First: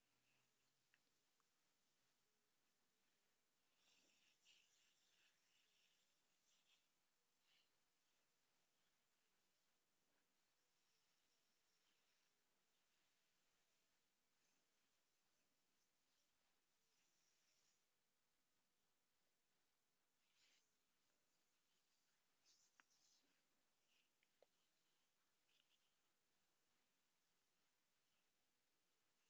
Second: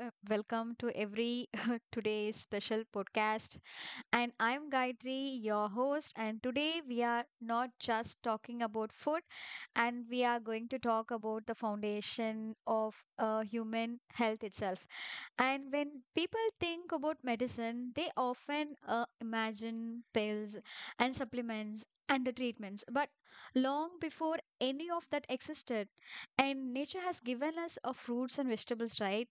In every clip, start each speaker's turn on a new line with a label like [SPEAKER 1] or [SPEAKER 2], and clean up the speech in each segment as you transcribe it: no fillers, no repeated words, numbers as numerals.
[SPEAKER 1] welcome to every today's special podcast. And I'm Gayatri, your host, and today we are not just talking about food, and we are going to talk about the foundation of human health itself. And when people think about medicine, they often imagine pills and supplements and the treatments. But long before any of that existed, and nature has given us fruits and vegetables, right?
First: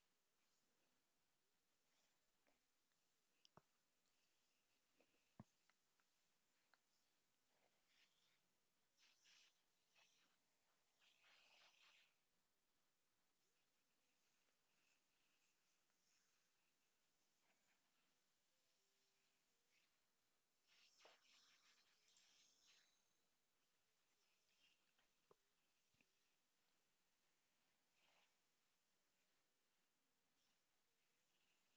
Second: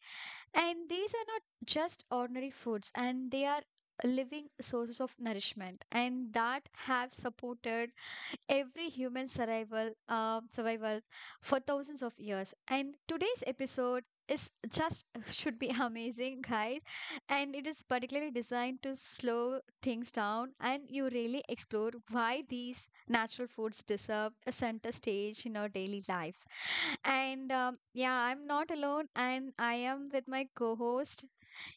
[SPEAKER 1] And these are not just ordinary foods, and they are living sources of nourishment and that have supported every human survival for thousands of years, and today's episode is just should be amazing guys, and it is particularly designed to slow things down and you really explore why these natural foods deserve a center stage in our daily lives. And yeah, I'm not alone, and I am with my co-host.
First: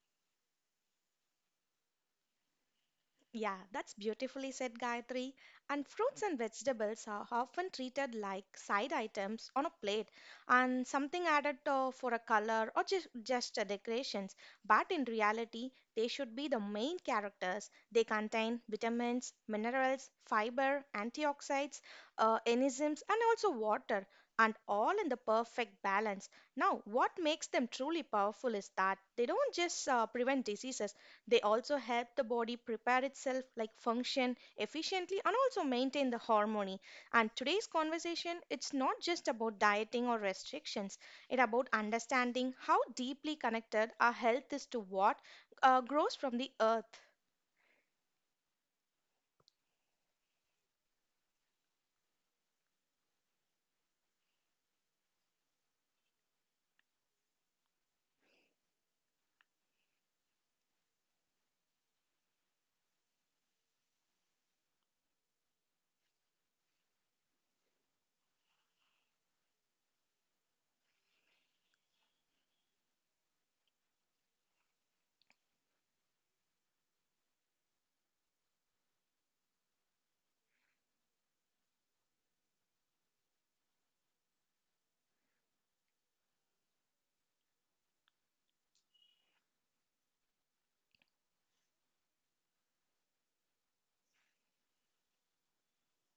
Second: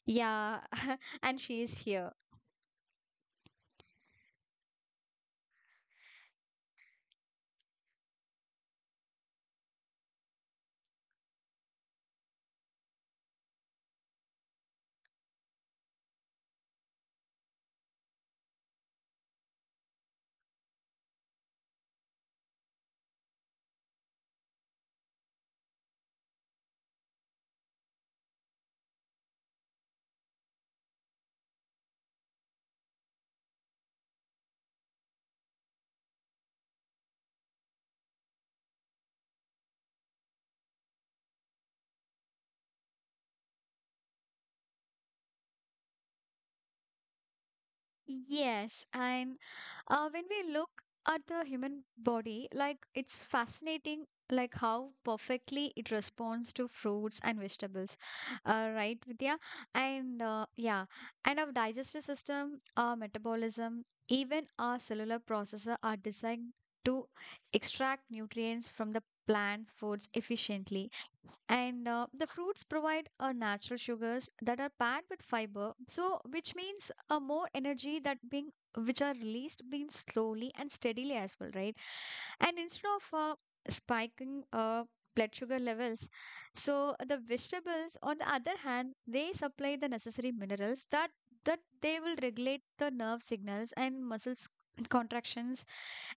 [SPEAKER 1] Yeah. And she is here.
[SPEAKER 2] Yeah, that's beautifully said, Gayatri. And fruits and vegetables are often treated like side items on a plate and something added for a color or just a decorations. But in reality, they should be the main characters. They contain vitamins, minerals, fiber, antioxidants, enzymes, and also water, and all in the perfect balance. Now, what makes them truly powerful is that they don't just prevent diseases. They also help the body prepare itself, like function efficiently and also maintain the harmony. And today's conversation, it's not just about dieting or restrictions. It's about understanding how deeply connected our health is to what grows from the earth.
[SPEAKER 1] Yes, and when we look at the human body, like it's fascinating, like how perfectly it responds to fruits and vegetables, right, Vidya? And yeah, and our digestive system, our metabolism, even our cellular processor are designed to extract nutrients from the plant's foods efficiently. And the fruits provide natural sugars that are packed with fiber, so which means more energy that being, which are released being slowly and steadily as well, right? And instead of spiking blood sugar levels, so the vegetables on the other hand, they supply the necessary minerals that they will regulate the nerve signals and muscles contractions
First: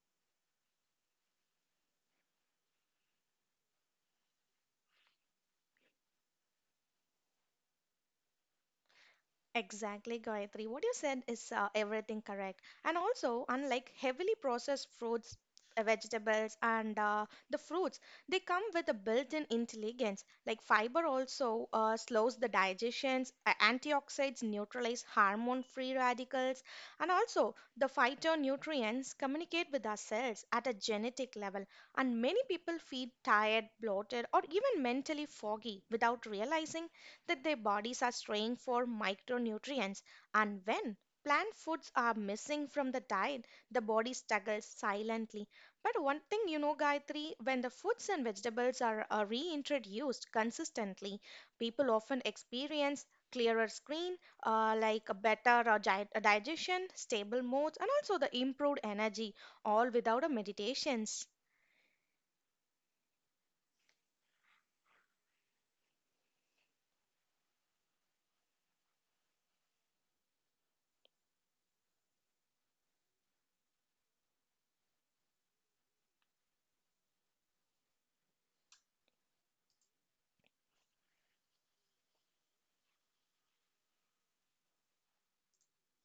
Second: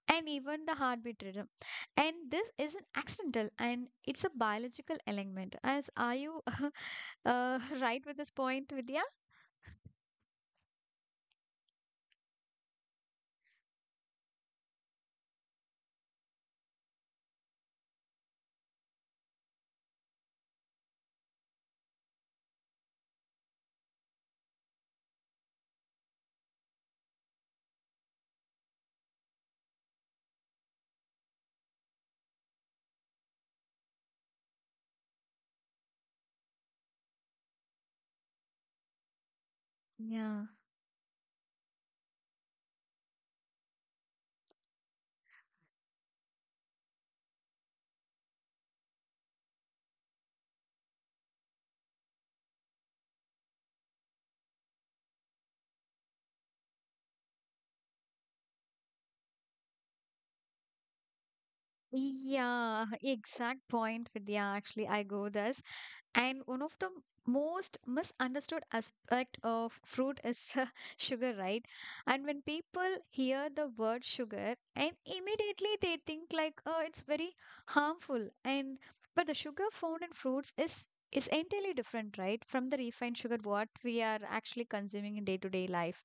[SPEAKER 1] and even the heartbeat rhythm. And this isn't accidental and it's a biological element as are you. Right with this point, Vidya.
[SPEAKER 2] Exactly, Gayatri. What you said is everything correct. And also, unlike heavily processed fruits, vegetables, and the fruits, they come with a built-in intelligence. Like fiber also slows the digestions, antioxidants neutralize hormone-free radicals, and also the phytonutrients communicate with our cells at a genetic level. And many people feel tired, bloated, or even mentally foggy without realizing that their bodies are straying for micronutrients.
[SPEAKER 1] Yeah.
[SPEAKER 2] And when plant foods are missing from the diet, the body struggles silently. But one thing you know, Gayatri, when the fruits and vegetables are reintroduced consistently, people often experience clearer screen, like a better digestion, stable moods, and also the improved energy, all without a meditations.
[SPEAKER 1] Yeah, exact point, Vidya. Actually, I go this. And one of the most misunderstood aspect of fruit is sugar, right? And when people hear the word sugar, and immediately they think like, oh, it's very harmful. And but the sugar found in fruits is entirely different, right, from the refined sugar what we are actually consuming in day-to-day life.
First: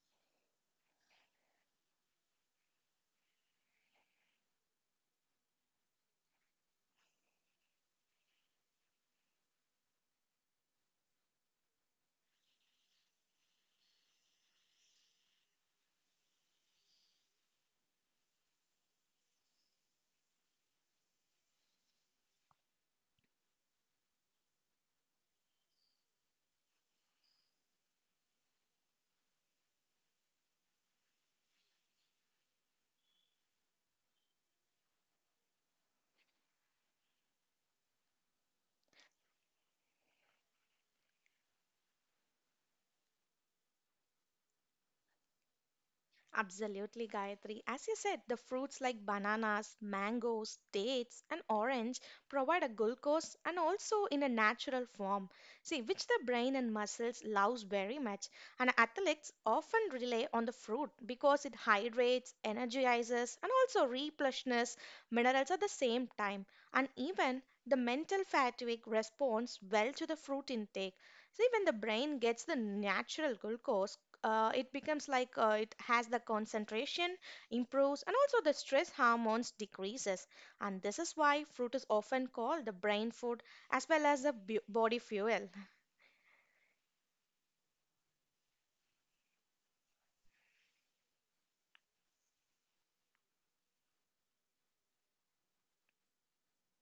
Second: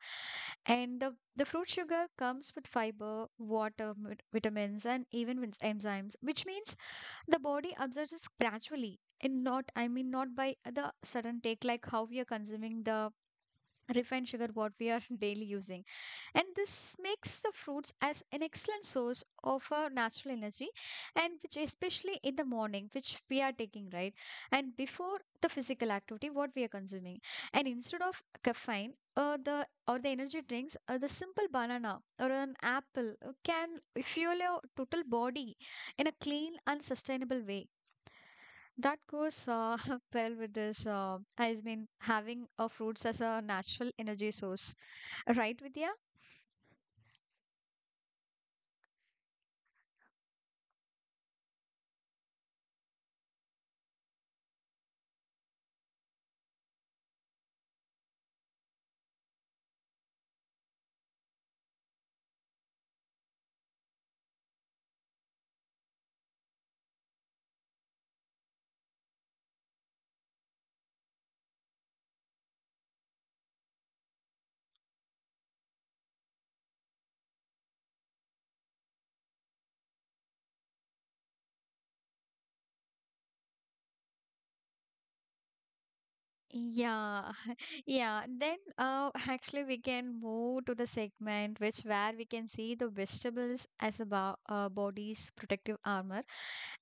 [SPEAKER 1] And the fruit sugar comes with fiber, water, vitamins, and even with enzymes, which means the body absorbs observes gradually and not, I mean, not by the sudden take, like how we are consuming the refined sugar what we are daily using. And this makes the fruits as an excellent source of natural energy, and which especially in the morning which we are taking, right? And before the physical activity what we are consuming, and instead of caffeine, the or the energy drinks, the simple banana or an apple can fuel your total body in a clean and sustainable way that goes well with this. I mean, having a fruits as a natural energy source, right, Vidya?
[SPEAKER 2] Absolutely, Gayatri. As you said, the fruits like bananas, mangoes, dates, and orange provide a glucose and also in a natural form. See, which the brain and muscles loves very much. And athletes often rely on the fruit because it hydrates, energizes, and also replenishes minerals at the same time. And even the mental fatigue responds well to the fruit intake. See, when the brain gets the natural glucose, it becomes like it has the concentration improves and also the stress hormones decreases. And this is why fruit is often called the brain food as well as the body fuel.
[SPEAKER 1] Yeah, yeah. Then actually we can move to the segment which where we can see the vegetables as a bo body's protective armor.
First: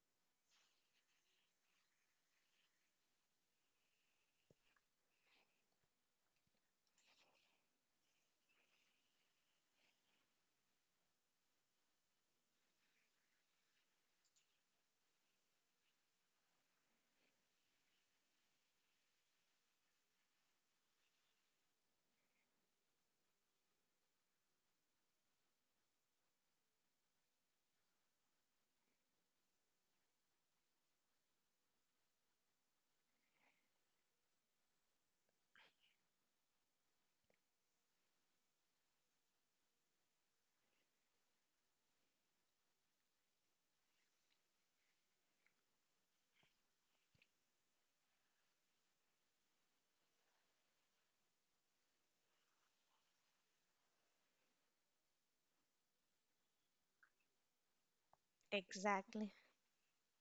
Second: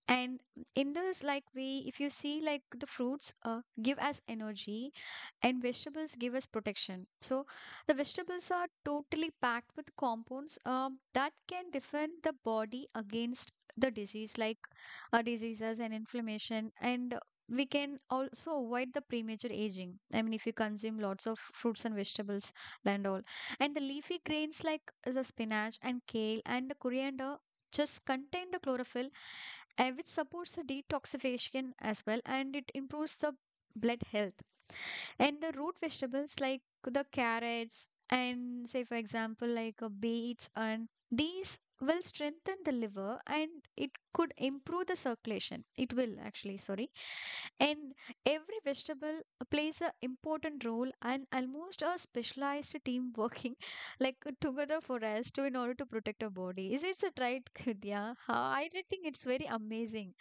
[SPEAKER 1] And in this, like we, if you see like the fruits give us energy and vegetables give us protection. So the vegetables are totally packed with compounds that can defend the body against the disease like diseases and inflammation, and we can also avoid the premature aging. I mean, if you consume lots of fruits and vegetables and all. And the leafy grains like the spinach and kale and the coriander just contain the chlorophyll, which supports the detoxification as well, and it improves the blood health. And the root vegetables like the carrots and say for example like beets, and these will strengthen the liver and it could improve the circulation. It will actually, sorry. And every vegetable plays an important role and almost a specialized team working like together for us to in order to protect our body. Is it a right, Kudya? I did think it's
[SPEAKER 2] Exactly.
[SPEAKER 1] very amazing.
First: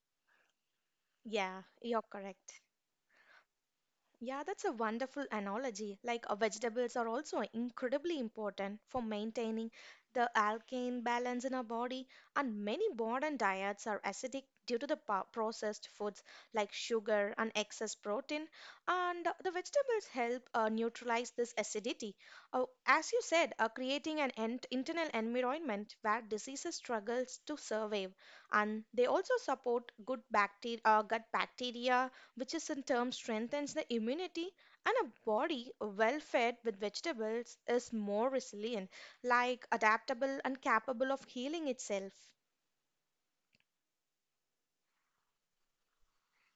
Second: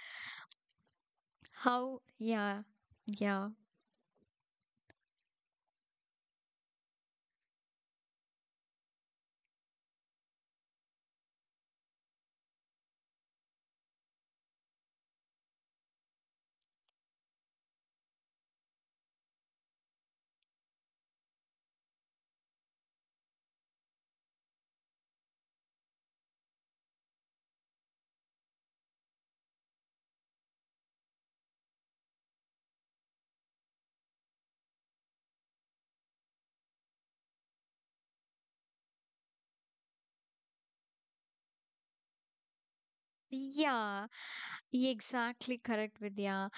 [SPEAKER 2] Yeah,
[SPEAKER 1] How,
[SPEAKER 2] you're correct.
[SPEAKER 1] yeah, yeah.
[SPEAKER 2] Yeah, that's a wonderful analogy. Like vegetables are also incredibly important for maintaining the alkane balance in our body, and many modern diets are acidic due to the processed foods like sugar and excess protein. And the vegetables help neutralize this acidity. As you said, creating an internal environment where diseases struggles to survive, and they also support good bacteria, gut bacteria which is in turn strengthens the immunity and a body well fed with vegetables is more resilient, like adaptable and capable of healing itself.
[SPEAKER 1] Yeah, exactly correct, Vidya.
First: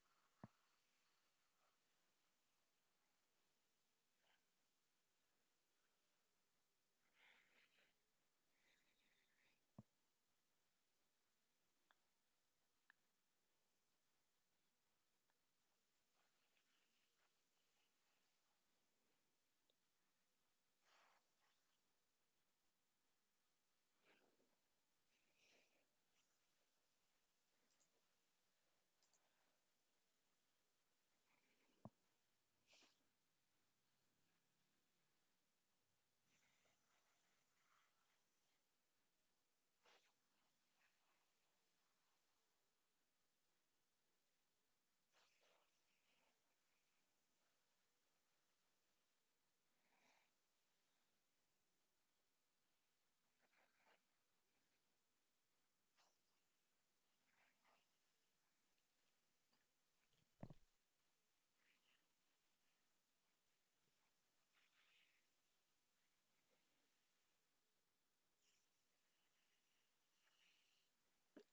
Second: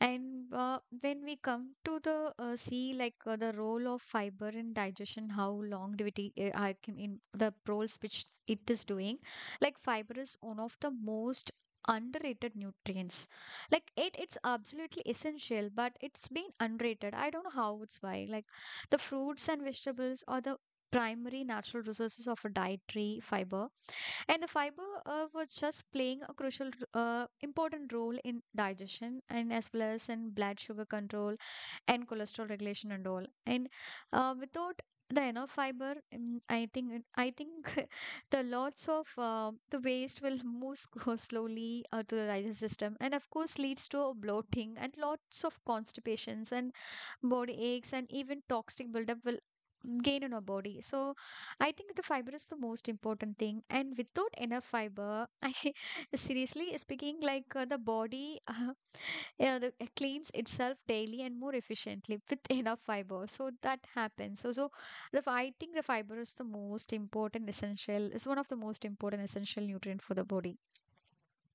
[SPEAKER 1] And when we come to the see like the role of fiber in digestion, how longevity I can in the roles which it is doing, like fiber is one of the most underrated nutrients. Like it's absolutely essential, but it's been underrated. I don't know how it's why. Like the fruits and vegetables are the primary natural resources of a dietary fiber, and the fiber was just playing a crucial, important role in digestion and as well as in blood sugar control and cholesterol regulation and all. And without the enough fiber, I think the lots of the waste will move go slowly to the digestive system, and of course leads to bloating and lots of constipations and body aches, and even toxic buildup will gain in our body. So I think the fiber is the most important thing. And without enough fiber, I seriously speaking, like the body yeah, it cleans itself daily and more efficiently with enough fiber. So that happens. So I think the fiber is the most important essential. It's one of the most important essential nutrient for the body.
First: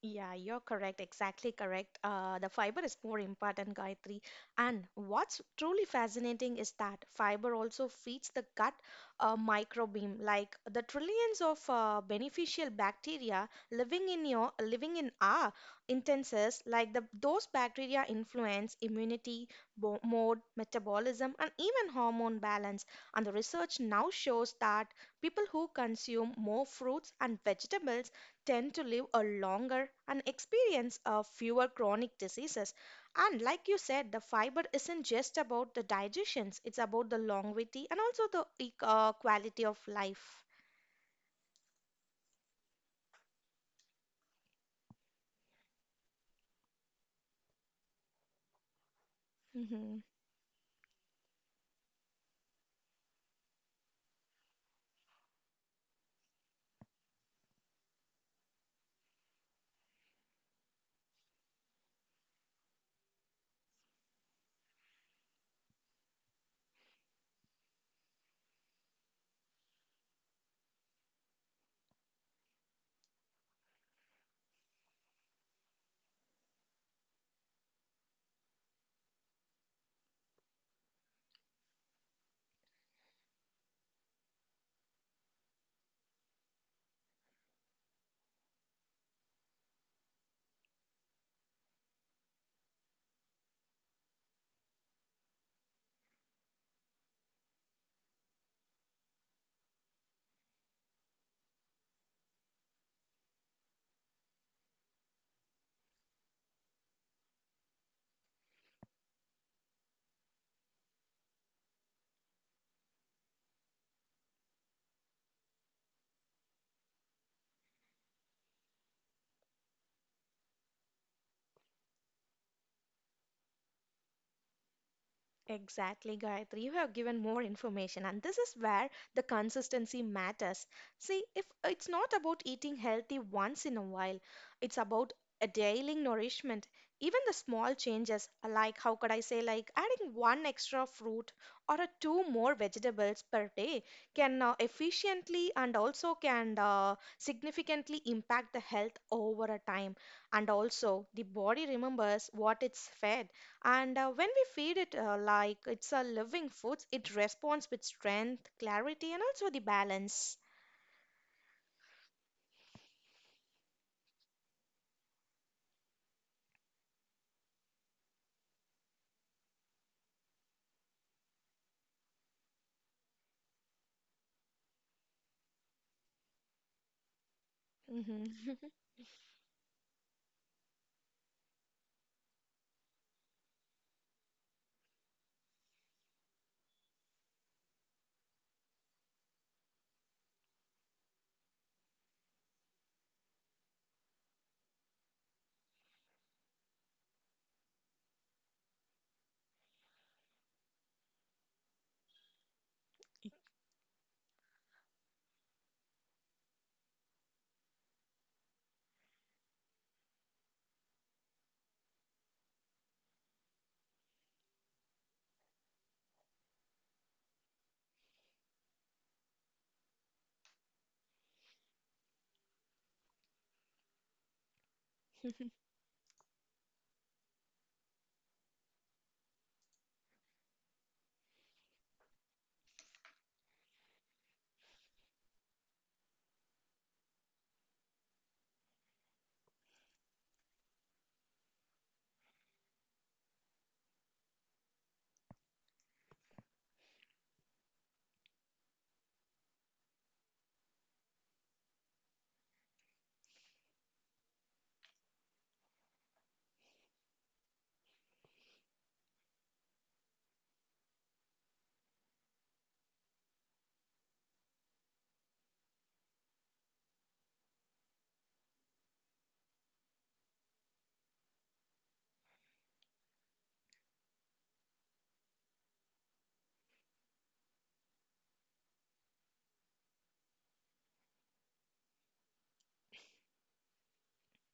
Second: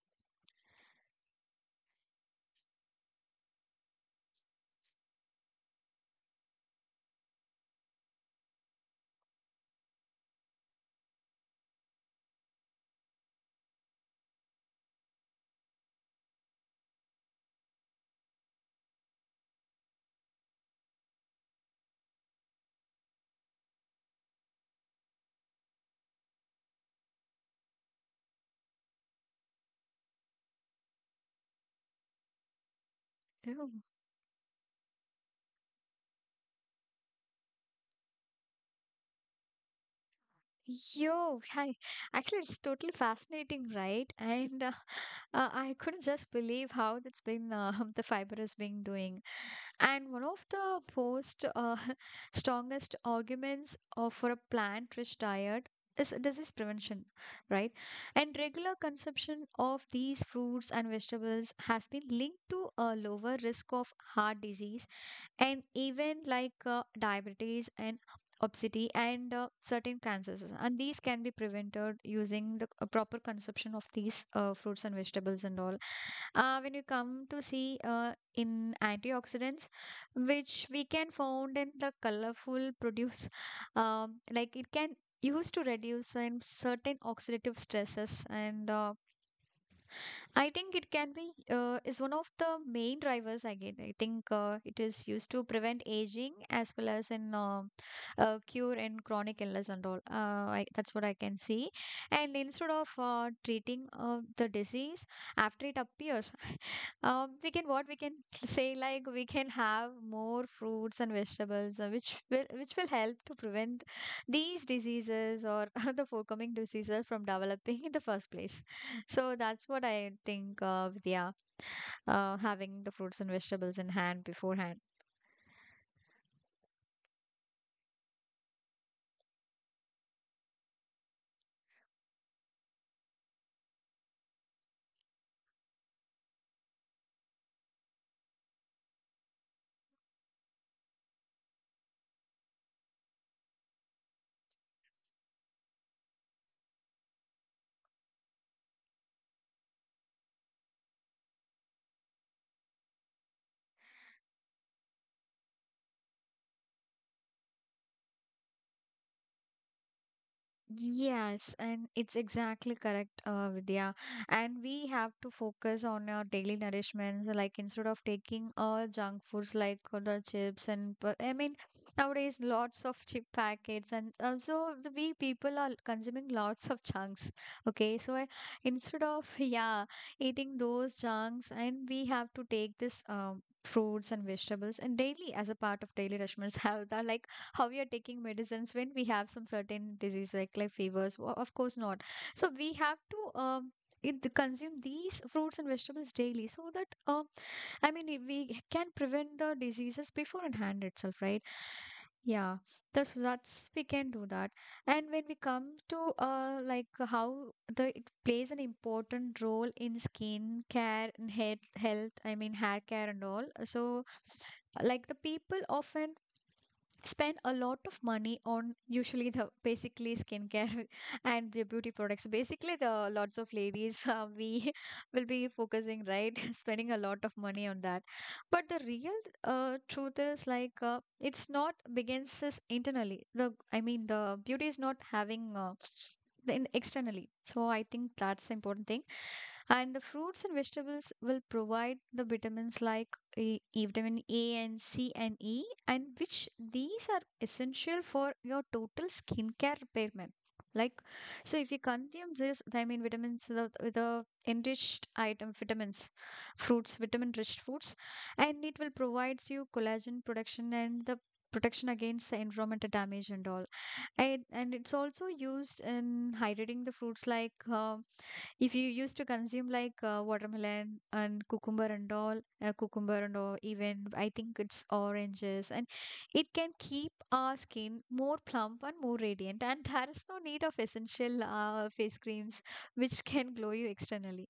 [SPEAKER 2] Yeah, you're correct. Exactly correct. The fiber is more important, Gayatri. And what's truly fascinating is that fiber also feeds the gut microbiome, like the trillions of beneficial bacteria living in our intestines. Like the those bacteria influence immunity, bo mode, metabolism, and even hormone balance. And the research now shows that people who consume more fruits and vegetables tend to live a longer and experience a fewer chronic diseases. And
[SPEAKER 1] Yeah.
[SPEAKER 2] like you said, the fiber isn't just about the digestions, it's about the longevity and also the quality of life.
[SPEAKER 1] Yo, I, actually, it's totally fascinating, right? And I couldn't just believe how that's been the fiber is being doing.
[SPEAKER 2] Mhm.
[SPEAKER 1] And one of the most strongest arguments of for a plant-rich diet is disease prevention, right? And regular consumption of these fruits and vegetables has been linked to a lower risk of heart disease and even like diabetes and obesity and certain cancers, and these can be prevented using the a proper consumption of these fruits and vegetables and all. When you come to see in antioxidants which we can found in the colorful produce, like it can used to reduce in certain oxidative stresses, and I think it can be is one of the main drivers again. I think it is used to prevent aging as well as in cure in chronic illness and all. That's what I can see. And instead of treating the disease after it appears, we can what we can say like we can have more fruits and vegetables, which will help to prevent these diseases or the forthcoming diseases from developing in the first place. So that's what I think of. Yeah, having the fruits and vegetables in hand beforehand.
[SPEAKER 2] Exactly, Gayatri. You have given more information, and this is where the consistency matters. See, if it's not about eating healthy once in a while, it's about a daily nourishment. Even the small changes, like how could I say, like adding one extra fruit or a two more vegetables per day, can efficiently and also can significantly impact the health over a time. And also, the body remembers what it's fed, and when we feed it, like it's a living food, it responds with strength, clarity, and also the balance.
[SPEAKER 1] Yes, and it's exactly correct, Vidya. And we have to focus on our daily nourishments, like instead of taking junk foods like the chips and I mean nowadays lots of chip packets and so the, we people are consuming lots of chunks. Okay, so
[SPEAKER 2] Mhm.
[SPEAKER 1] I, instead of yeah eating those chunks, and we have to take this fruits and vegetables and daily as a part of daily nourishments have that like how we are taking medicines when we have some certain disease like fevers. Well, of course not, so we have to consume these fruits and vegetables daily so that I mean we can prevent the diseases before in hand itself, right? Yeah, that's we can do that. And when we come to like how the it plays an important role in skin care and hair health, I mean hair care and all. So like the people often spend a lot of money on usually the basically skincare and the beauty products, basically the lots of ladies, we will be focusing right spending a lot of money on that. But the real truth is like it's not begins is internally the I mean the beauty is not having the in externally, so I think that's the important thing. And the fruits and vegetables will provide the vitamins like E vitamin A and C and E, and which these are essential for your total skincare repair, ma'am. Like, so if you consume this, I mean, vitamins, the enriched item, vitamins, fruits, vitamin-rich foods, and it will provides you collagen production and the protection against the environmental damage and all. And it's also used in hydrating the fruits like if you used to consume like watermelon and cucumber and all, even I think it's oranges, and it can keep our skin more plump and more radiant. And there is no need of essential face creams which can glow you externally.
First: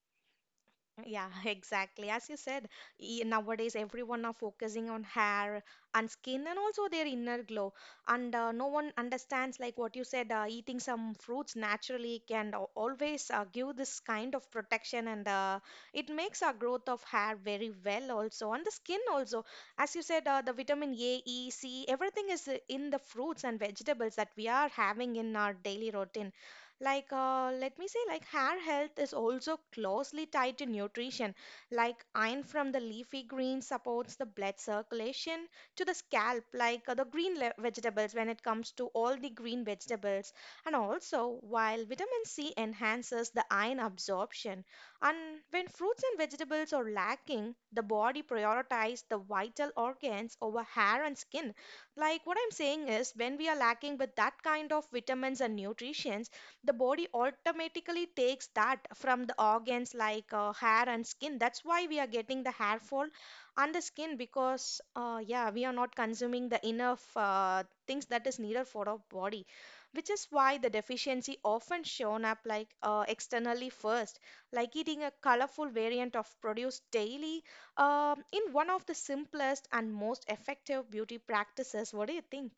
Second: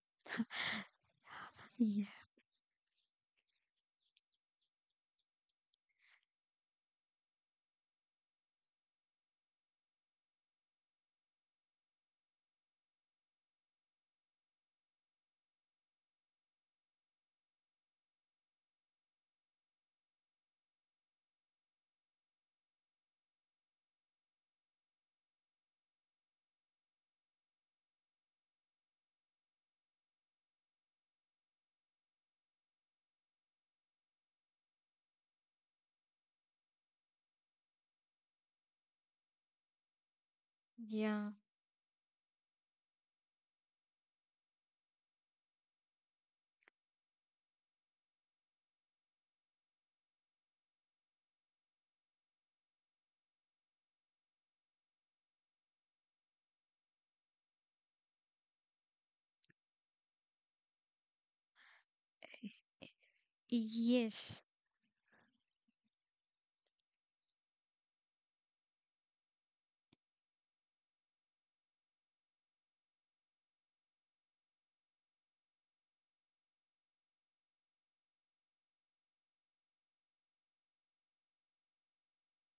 [SPEAKER 2] Yeah,
[SPEAKER 1] Yeah.
[SPEAKER 2] exactly. As you said, nowadays everyone are focusing on hair and skin and also their inner glow. And no one understands, like what you said, eating some fruits naturally can always give this kind of protection, and it makes our growth of hair very well also. And the skin also, as you said, the vitamin A, E, C, everything is in the fruits and vegetables that we are having in our daily routine. Like, let me say, like, hair health is also closely tied to nutrition. Like, iron from the leafy greens supports the blood circulation to the scalp, like the green vegetables, when it comes to all the green vegetables. And
[SPEAKER 1] Yeah.
[SPEAKER 2] also, while vitamin C enhances the iron absorption, and when fruits and vegetables are lacking, the body prioritizes the vital organs over hair and skin. Like what I'm saying is, when we are lacking with that kind of vitamins and nutrition, the body automatically takes that from the organs like hair and skin. That's why we are getting the hair fall on the skin,
[SPEAKER 1] Yes.
[SPEAKER 2] because yeah, we are not consuming the enough things that is needed for our body, which is why the deficiency often shown up like externally first, like eating a colorful variant of produce daily, in one of the simplest and most effective beauty practices. What do you think?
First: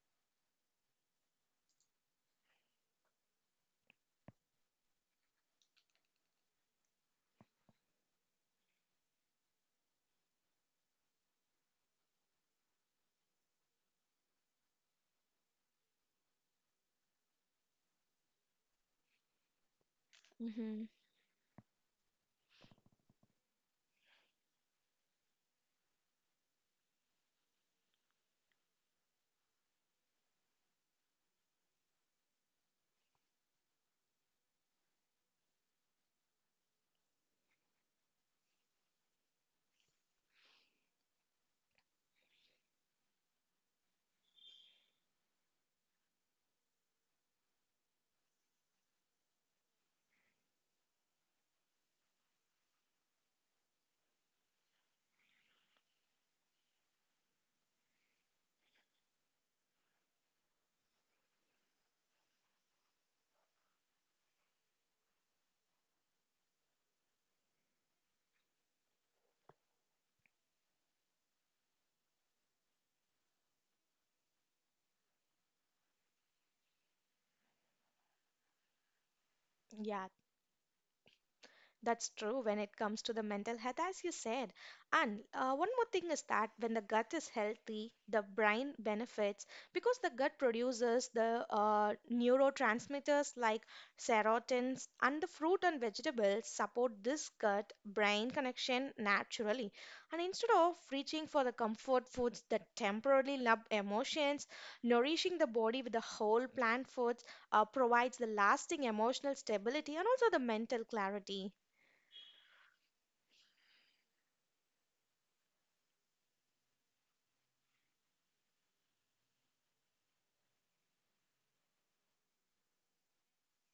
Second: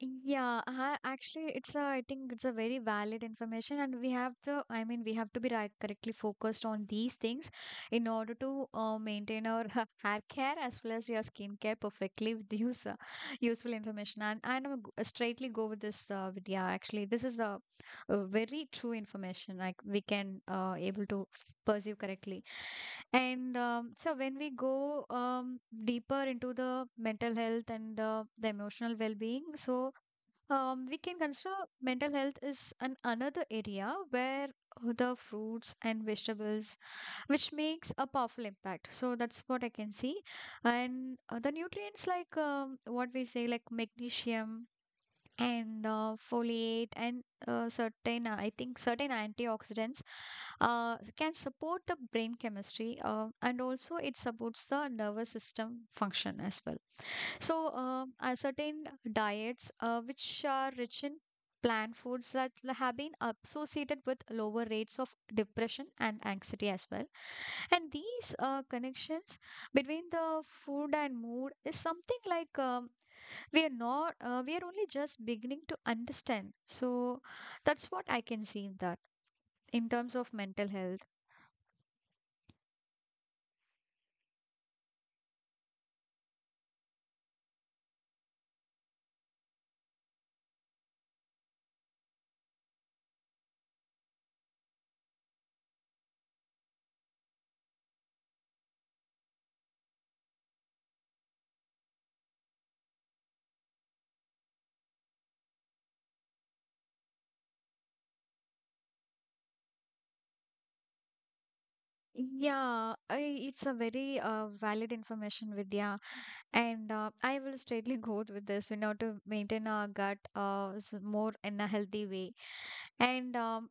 [SPEAKER 1] Actually, I think it's a very valid information, and we have to be correctly focused on these things in order to maintain our hair care as well as your skincare perfectly with use useful information. And straightly go with this, this is the very true information. Like we can
[SPEAKER 2] Hmm.
[SPEAKER 1] able to pursue correctly. And so when we go deeper into the mental health and the emotional well-being. We can consider mental health is an another area where the fruits and vegetables, which makes a powerful impact. So that's what I can see. And the nutrients like what we say like magnesium and foliate and certain, I think certain antioxidants can support the brain chemistry, and also it supports the nervous system function as well. Certain diets which are rich in plant foods have been associated with lower rates of depression and anxiety as well. And these connections between the food and mood is something like we are not, we are only just beginning to understand. So, that's what I can see in that in
[SPEAKER 2] Yeah.
[SPEAKER 1] terms of mental health.
[SPEAKER 2] That's true when it comes to the mental health, as you said. And one more thing is that when the gut is healthy, the brain benefits because the gut produces the neurotransmitters like serotins, and the fruit and vegetables support this gut brain connection naturally. And instead of reaching for the comfort foods that temporarily numb emotions, nourishing the body with the whole plant foods provides the lasting emotional stability and also the mental clarity.
[SPEAKER 1] It's a very valid information, Vidya. And I will straightly go with this. We know to maintain our gut more in a healthy way. And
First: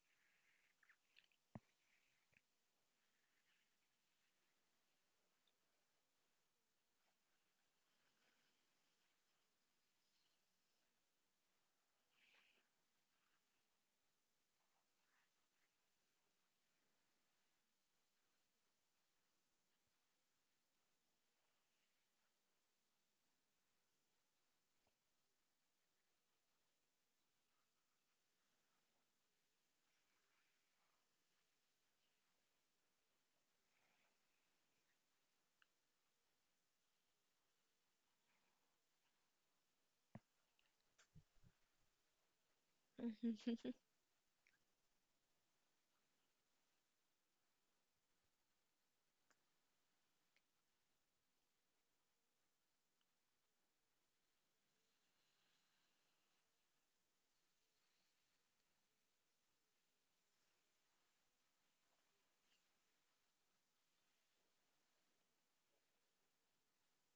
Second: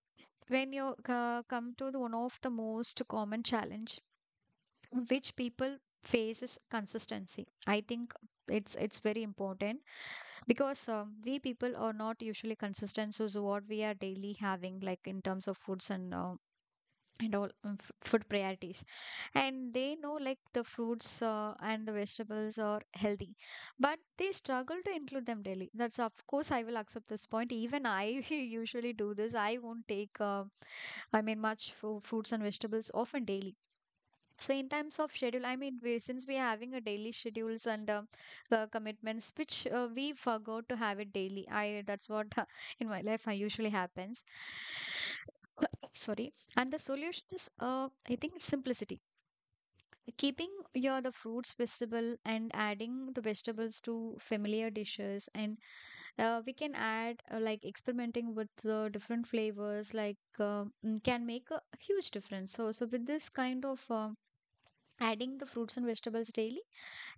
[SPEAKER 1] when you come to the one of the most common challenge which people face is consistency. I think it's very important because we people are not usually consistent. So is what we are daily having, like in terms of foods and food priorities, and they know like the fruits and the vegetables are healthy, but they struggle to include them daily. That's of course I will accept this point. Even I usually do this. I won't take I mean fruits and vegetables often daily. So in terms of schedule, since we are having a daily schedules and commitments which we forgot to have it daily. I that's what uh, in my life I usually happens. Sorry. And the solution is, I think, simplicity. Keeping your the fruits visible and adding the vegetables to familiar dishes, and we can add, like experimenting with the different flavors, like can make a huge difference. So with this kind of, adding the fruits and vegetables daily,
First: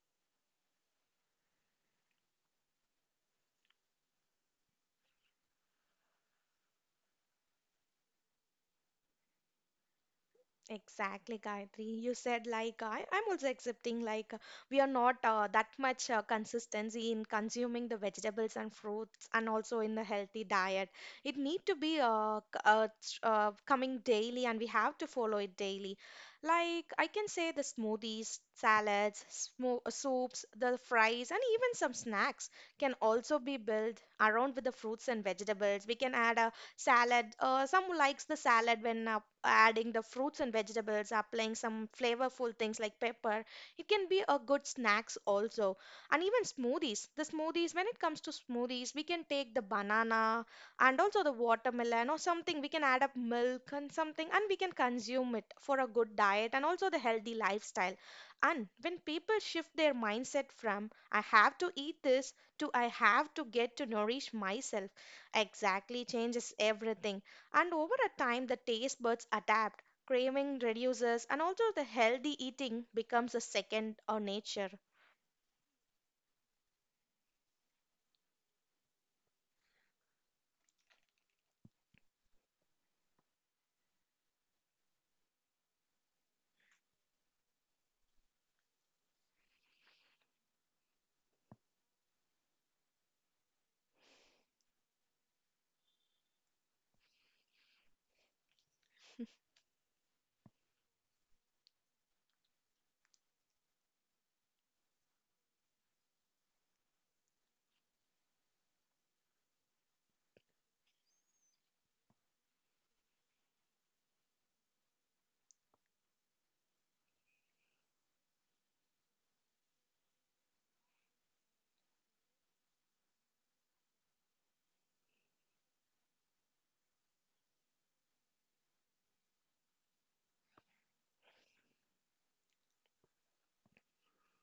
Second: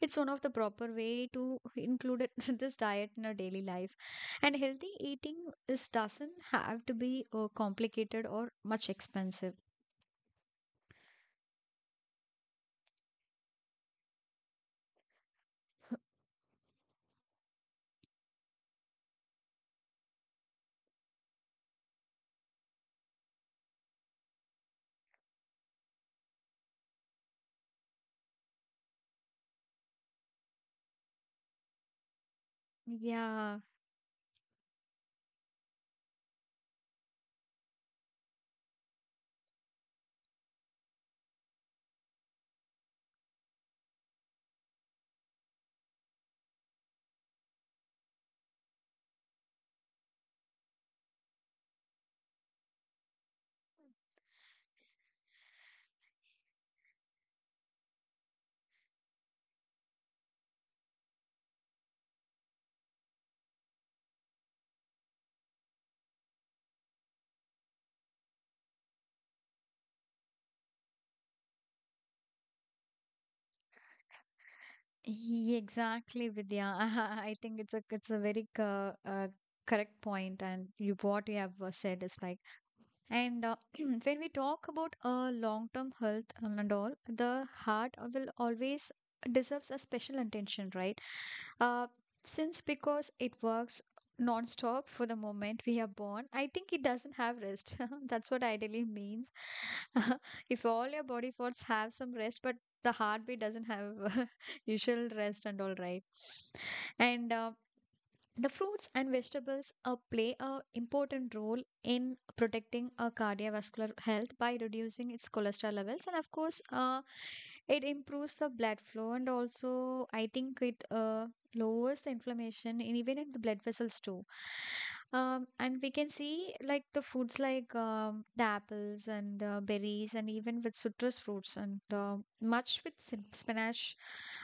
[SPEAKER 1] it's one of the proper way to include it, this diet in our daily life. And healthy eating is doesn't have to be complicated or much expensive.
[SPEAKER 2] Exactly, Gayatri. You said like I'm also accepting like we are not that much consistency in consuming the vegetables and fruits and also in the healthy diet. It need to be coming daily, and we have to follow it daily. Like I can say the smoothies, salads, smo soups, the fries, and even some snacks can also be
[SPEAKER 1] Yeah.
[SPEAKER 2] built around with the fruits and vegetables. We can add a salad. Some likes the salad when adding the fruits and vegetables, applying some flavorful things like pepper. It can be a good snacks also. And even smoothies. The smoothies, when it comes to smoothies, we can take the banana and also the watermelon or something. We can add up milk and something, and we can consume it for a good diet and also the healthy lifestyle. And when people shift their mindset from I have to eat this to I have to get to nourish myself. Exactly, changes everything. And over a time, the taste buds adapt, craving reduces, and also the healthy eating becomes a second or nature.
[SPEAKER 1] Exactly, Vidya. I think it's a, it's a very correct point, and you what you have said is like. And when we talk about long-term health and all, the heart will always deserves a special attention, right? Uh, since because it works non-stop for the moment we are born, I think it doesn't have rest. That's what ideally means. If all your body parts have some rest, but the heartbeat doesn't have usual rest and all, right? And the fruits and vegetables play a important role in protecting our cardiovascular health by reducing its cholesterol levels, and of course, it improves the blood flow. And also, I think it lowers the inflammation and even in the blood vessels too. And we can see like the foods like, the apples and berries and even with citrus fruits and much with spinach,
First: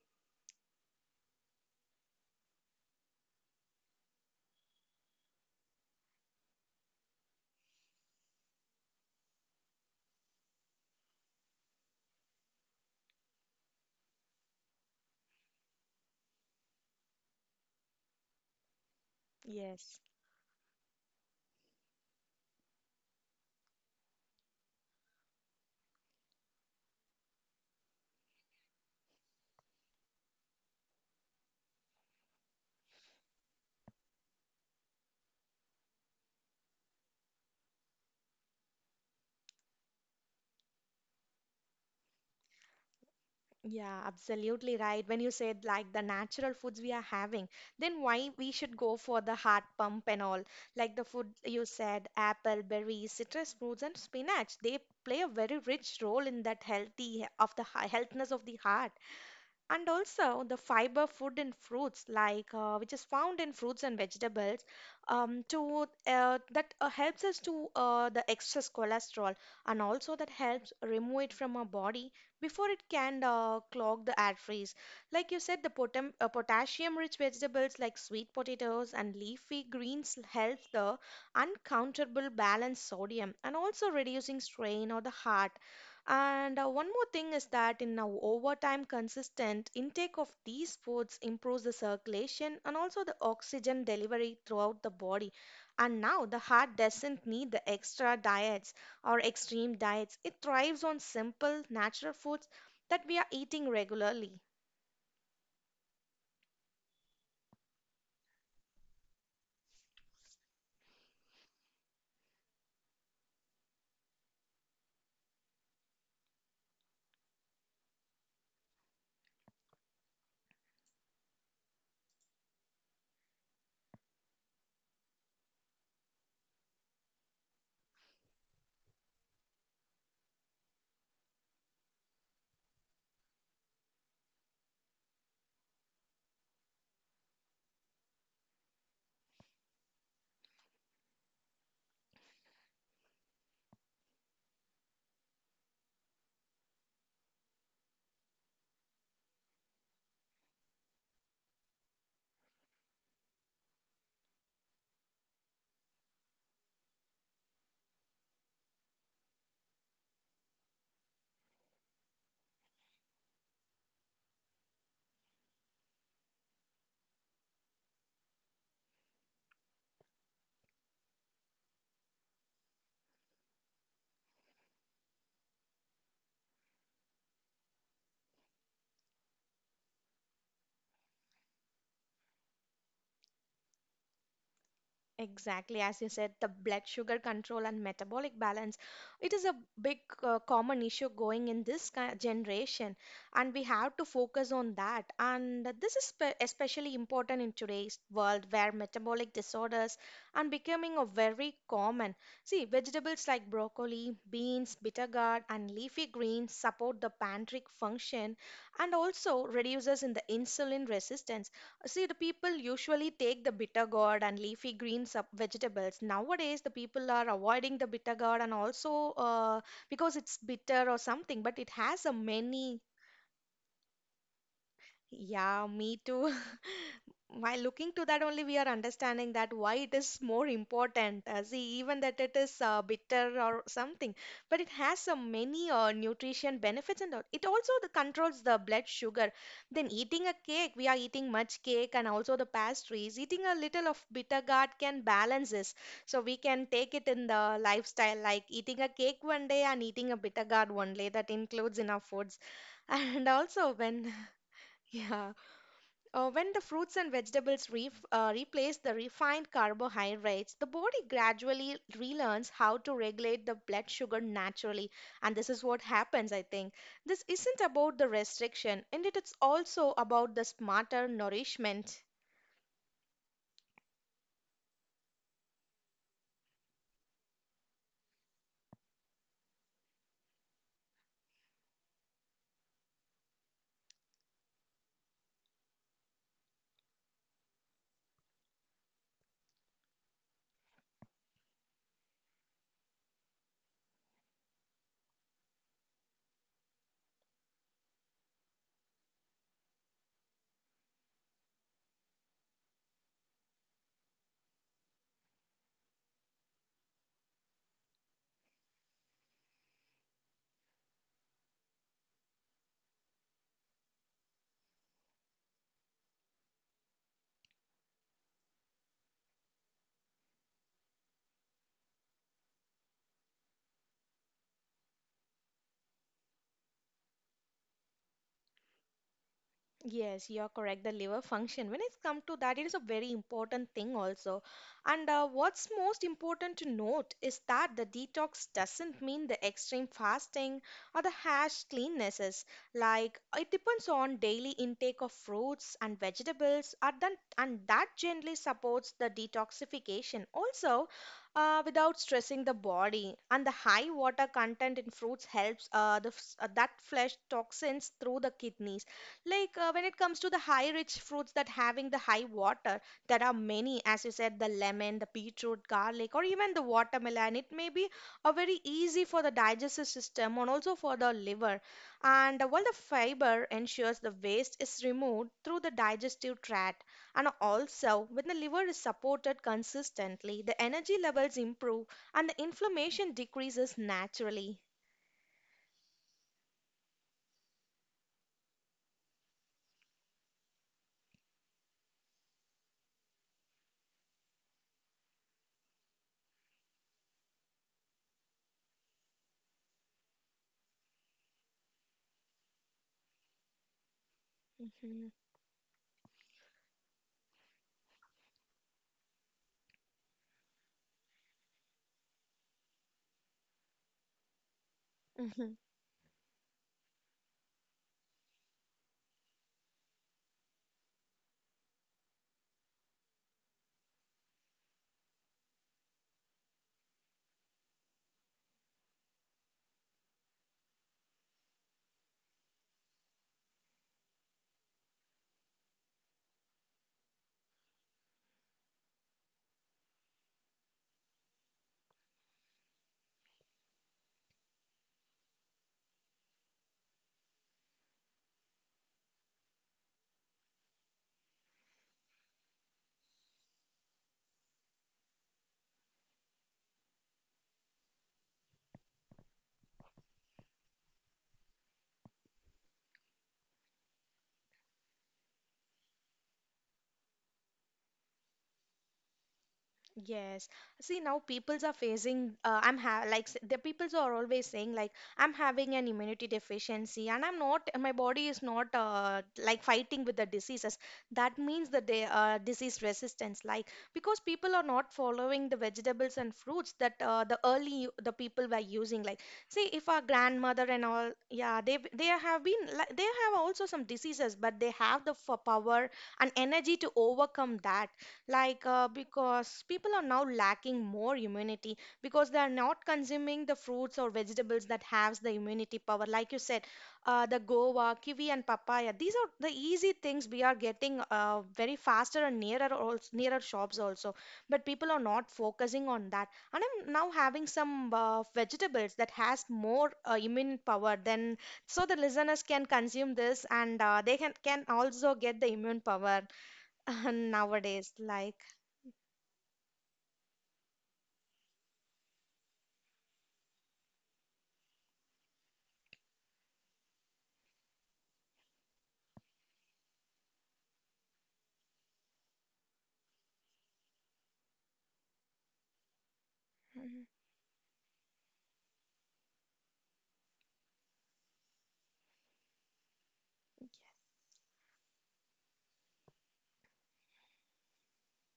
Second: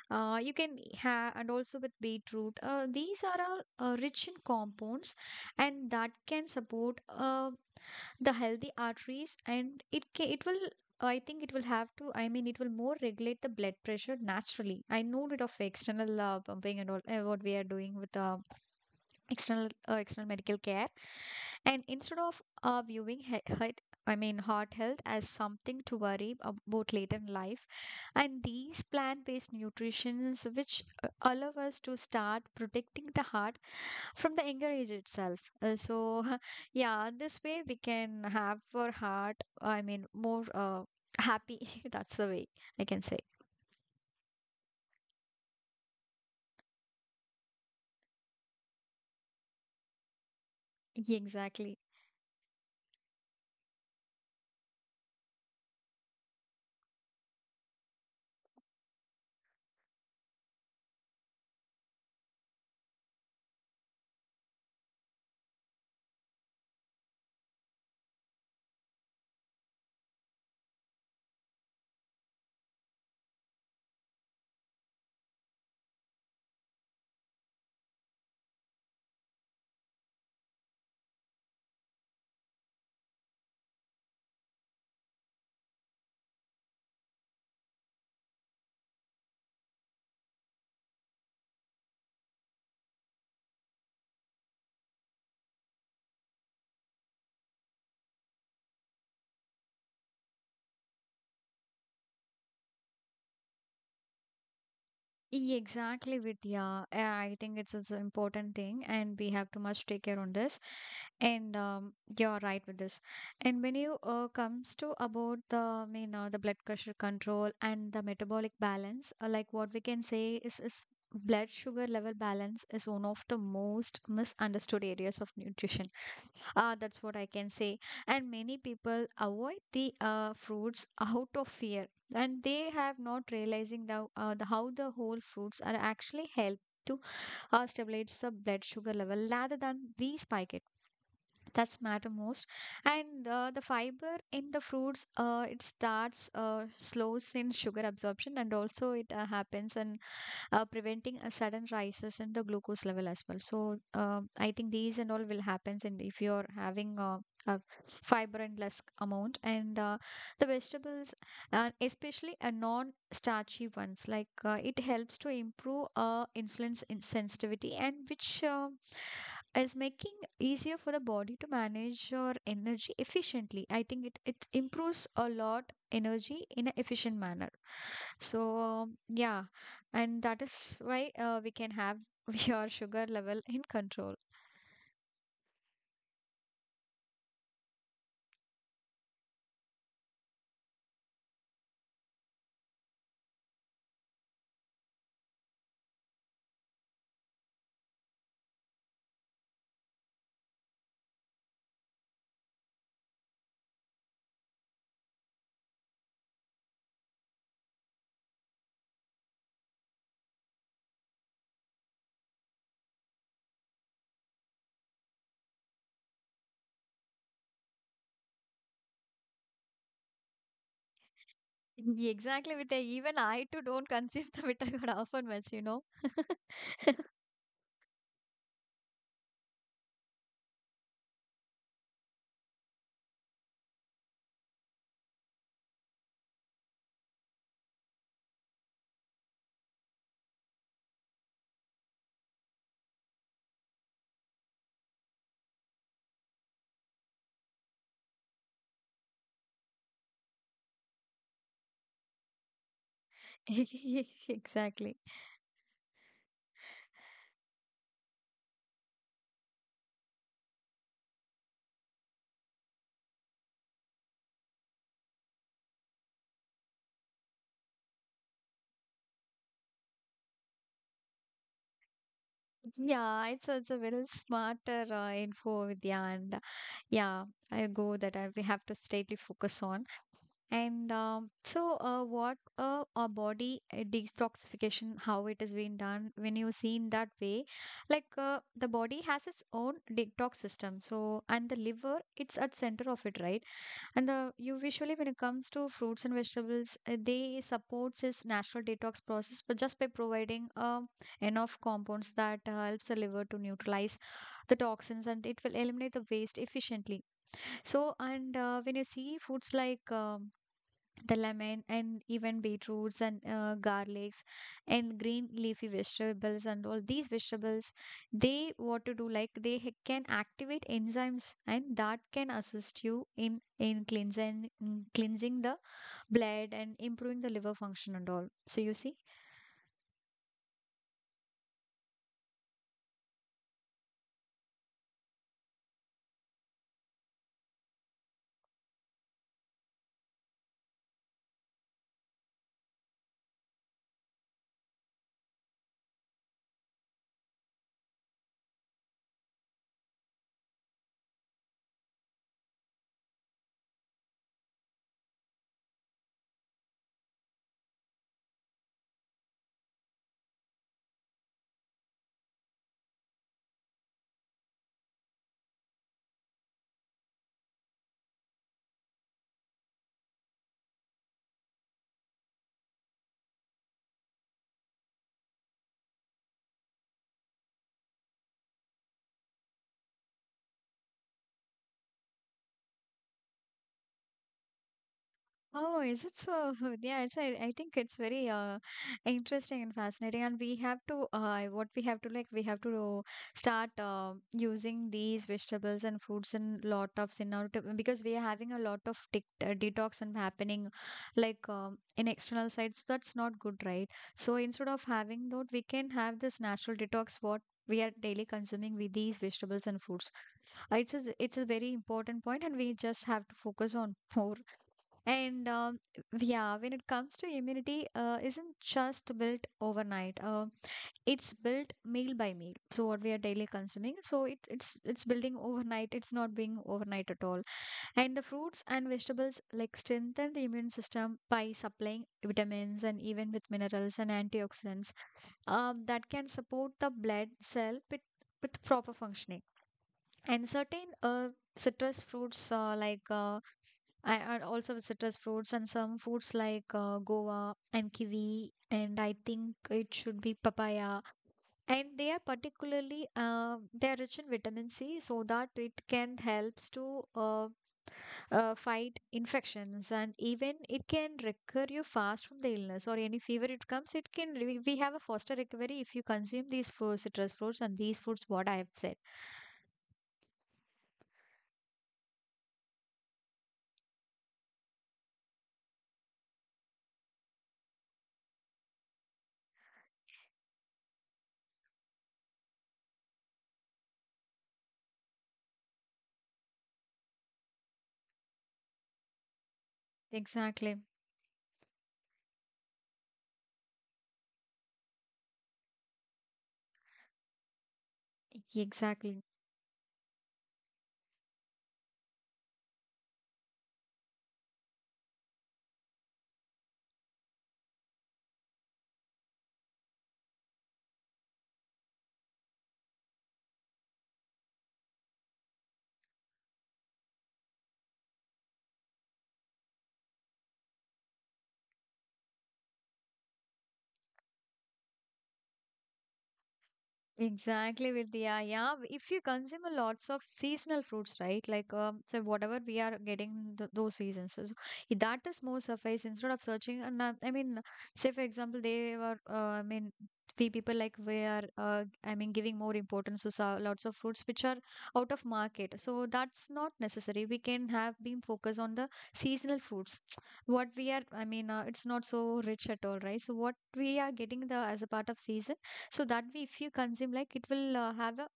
[SPEAKER 1] you can have, and also with beetroot. These are all rich in compounds, and that can support the healthy arteries, and it will. Oh, I think it will have to, I mean, it will more regulate the blood pressure naturally. I know it of external pumping and all, what we are doing with
[SPEAKER 2] Yes.
[SPEAKER 1] external medical care, and instead of viewing heart, I mean heart health, as something to worry about later in life. And these plant-based nutritions which allow us to start protecting the heart from the younger age itself. So yeah, this way we can have our heart, I mean, more happy. That's the way I can say.
[SPEAKER 2] Yeah, absolutely right. When you said like the natural foods we are having, then why we should go for the heart pump and all? Like the food you
[SPEAKER 1] Exactly.
[SPEAKER 2] said, apple, berries, citrus fruits, and spinach, they play a very rich role in that healthy of the healthiness of the heart. And also the fiber food in fruits like, which is found in fruits and vegetables, to that helps us to the excess cholesterol, and also that helps remove it from our body before it can clog the arteries. Like you said, the potassium rich vegetables like sweet potatoes and leafy greens helps the uncountable balance sodium and also reducing strain or the heart. And one more thing is that in now over time consistent intake of these foods improves the circulation and also the oxygen delivery throughout the body. And now the heart doesn't need the extra diets or extreme diets. It thrives on simple, natural foods that we are eating regularly.
[SPEAKER 1] Exactly, Vidya. I think it's an important thing, and we have to much take care on this. And you're right with this. And when you comes to about the you know the blood pressure control and the metabolic balance, like what we can say is blood sugar level balance is one of the most misunderstood areas of nutrition, that's what I can say. And many people avoid the fruits out of fear, and they have not realizing the how the whole fruits are actually help to stabilize the blood sugar level rather than we spike it. That's matter most. And the fiber in the fruits, it starts slows in sugar absorption, and also it happens and preventing a sudden rises in the glucose level as well. So I think these and all will happens, and if you're having a fiber and less amount, and the vegetables, especially a non-starchy ones, like it helps to improve insulin sensitivity, and which is making easier for the body to manage your energy efficiently. I think it improves a lot energy in an efficient manner. Yeah, and that is why we can have your sugar level in control.
[SPEAKER 2] Exactly, as you said, the blood sugar control and metabolic balance. It is a big common issue going in this generation, and we have to focus on that. And this is especially important in today's world where metabolic disorders are becoming a very common. See, vegetables like broccoli, beans, bitter gourd, and leafy greens support the pancreatic function and also reduces in the insulin resistance. See, the people usually take the bitter gourd and leafy green sub vegetables. Nowadays, the people are avoiding the bitter gourd, and also because it's bitter or something, but it has
[SPEAKER 1] Yeah,
[SPEAKER 2] a
[SPEAKER 1] exactly,
[SPEAKER 2] many.
[SPEAKER 1] even I too don't conceive the vitamin often much, you
[SPEAKER 2] Yeah,
[SPEAKER 1] know.
[SPEAKER 2] me too. While looking to that only, we are understanding that why it is more important. See, even that it is bitter or something, but it has so many nutrition benefits and all. It also the controls the blood sugar. Then eating a cake, we are eating much cake and also the pastries. Eating a little of bitter gourd can balance this. So we can take it in the lifestyle, like eating a cake one day and eating a bitter gourd one day. That includes in our foods. And also when,
[SPEAKER 1] Exactly.
[SPEAKER 2] yeah. When the fruits and vegetables ref replace the refined carbohydrates, the body gradually relearns how to regulate the blood sugar naturally. And this is what happens, I think. This isn't about the restriction, and it is also about the smarter nourishment.
[SPEAKER 1] Yeah, it's a little smarter info, Vidya, and yeah, I go that I, we have to straightly focus on. And so, what our body detoxification, how it is being done when you see in that way, like, the body has its own detox system. So, and the liver, it's at center of it, right? And the you visually when it comes to fruits and vegetables, they supports its natural detox process, but just by providing enough compounds that helps the liver to neutralize the toxins, and it will eliminate the waste efficiently. So, and when you see foods like, the lemon and even beetroots and garlics and green leafy vegetables and all these vegetables, they what to do like they can activate enzymes, and that can assist you in cleansing the blood and improving the liver function and all, so you see.
[SPEAKER 2] Yes, you're correct. The liver function, when it's come to that, it is a very important thing also. And what's most important to note is that the detox doesn't mean the extreme fasting or the harsh cleannesses. Like it depends on daily intake of fruits and vegetables, and then and that generally supports the detoxification. Also, without stressing the body, and the high water content in fruits helps that flush toxins through the kidneys like when it comes to the high rich fruits that having the high water, there are many, as you said, the lemon, the beetroot, garlic, or even the watermelon. It may be a very easy for the digestive system and also for the liver. And while the fiber ensures the waste is removed through the digestive tract, and also when the liver is supported consistently, the energy levels improve and the inflammation decreases naturally.
[SPEAKER 1] Oh, is it so? Yeah, it's I think it's very interesting and fascinating. And we have to what we have to like we have to start using these vegetables and fruits and lot of in our because we are having a lot of detox and happening like in external sites. So that's not good, right? So instead of
[SPEAKER 2] Mhm.
[SPEAKER 1] having that, we can have this natural detox. What we are daily consuming with these vegetables and fruits. It's a very important point, and we just have to focus on more. and um, yeah, when it comes to immunity, isn't just built overnight. It's built meal by meal. So what we are daily consuming, it's building overnight. It's not being overnight at all. And the fruits and vegetables like strengthen the immune system by supplying vitamins and even with minerals and antioxidants, that can support the blood cell with proper functioning. And certain citrus fruits like I and also citrus fruits and some fruits like, guava and kiwi, and I think it should be papaya, and they are particularly they are rich in vitamin C, so that it can helps to fight infections, and even it can recover you fast from the illness or any fever it comes. We have a faster recovery if you consume these citrus fruits and these fruits what I have said.
[SPEAKER 2] Yes. See, now peoples are facing, I'm ha like s- the peoples are always saying like I'm having an immunity deficiency and I'm not, my body is not like fighting with the diseases. That means that they disease resistance, like because people are not following the vegetables and fruits that the people were using. Like, see, if our grandmother
[SPEAKER 1] Exactly.
[SPEAKER 2] and all, yeah, they have been like they have also some diseases, but they have the f power and energy to overcome that. Like,
[SPEAKER 1] Exactly.
[SPEAKER 2] because people are now lacking more immunity because they are not consuming the fruits or vegetables that has the immunity power. Like you said, the guava, kiwi, and papaya. These are the easy things we are getting very faster and nearer also, nearer shops also. But people are not focusing on that. And I'm now having some vegetables that has more immune power. Then, so the listeners can consume this and uh, they can also get the immune power
[SPEAKER 1] Exactly,
[SPEAKER 2] nowadays. Like.
[SPEAKER 1] Vidya. Yeah, if you consume a lots of seasonal fruits, right? Like, so whatever we are getting in th those seasons, so that is more suffice instead of searching. And I mean, say for example, they were, I mean, we people like we are, giving more importance to lots of fruits which are out of market. So that's not necessary. We can have been focused on the seasonal fruits. What we are, I mean, it's not so rich at all, right? So what we are getting the as a part of season. So that way, if you consume, like it will have a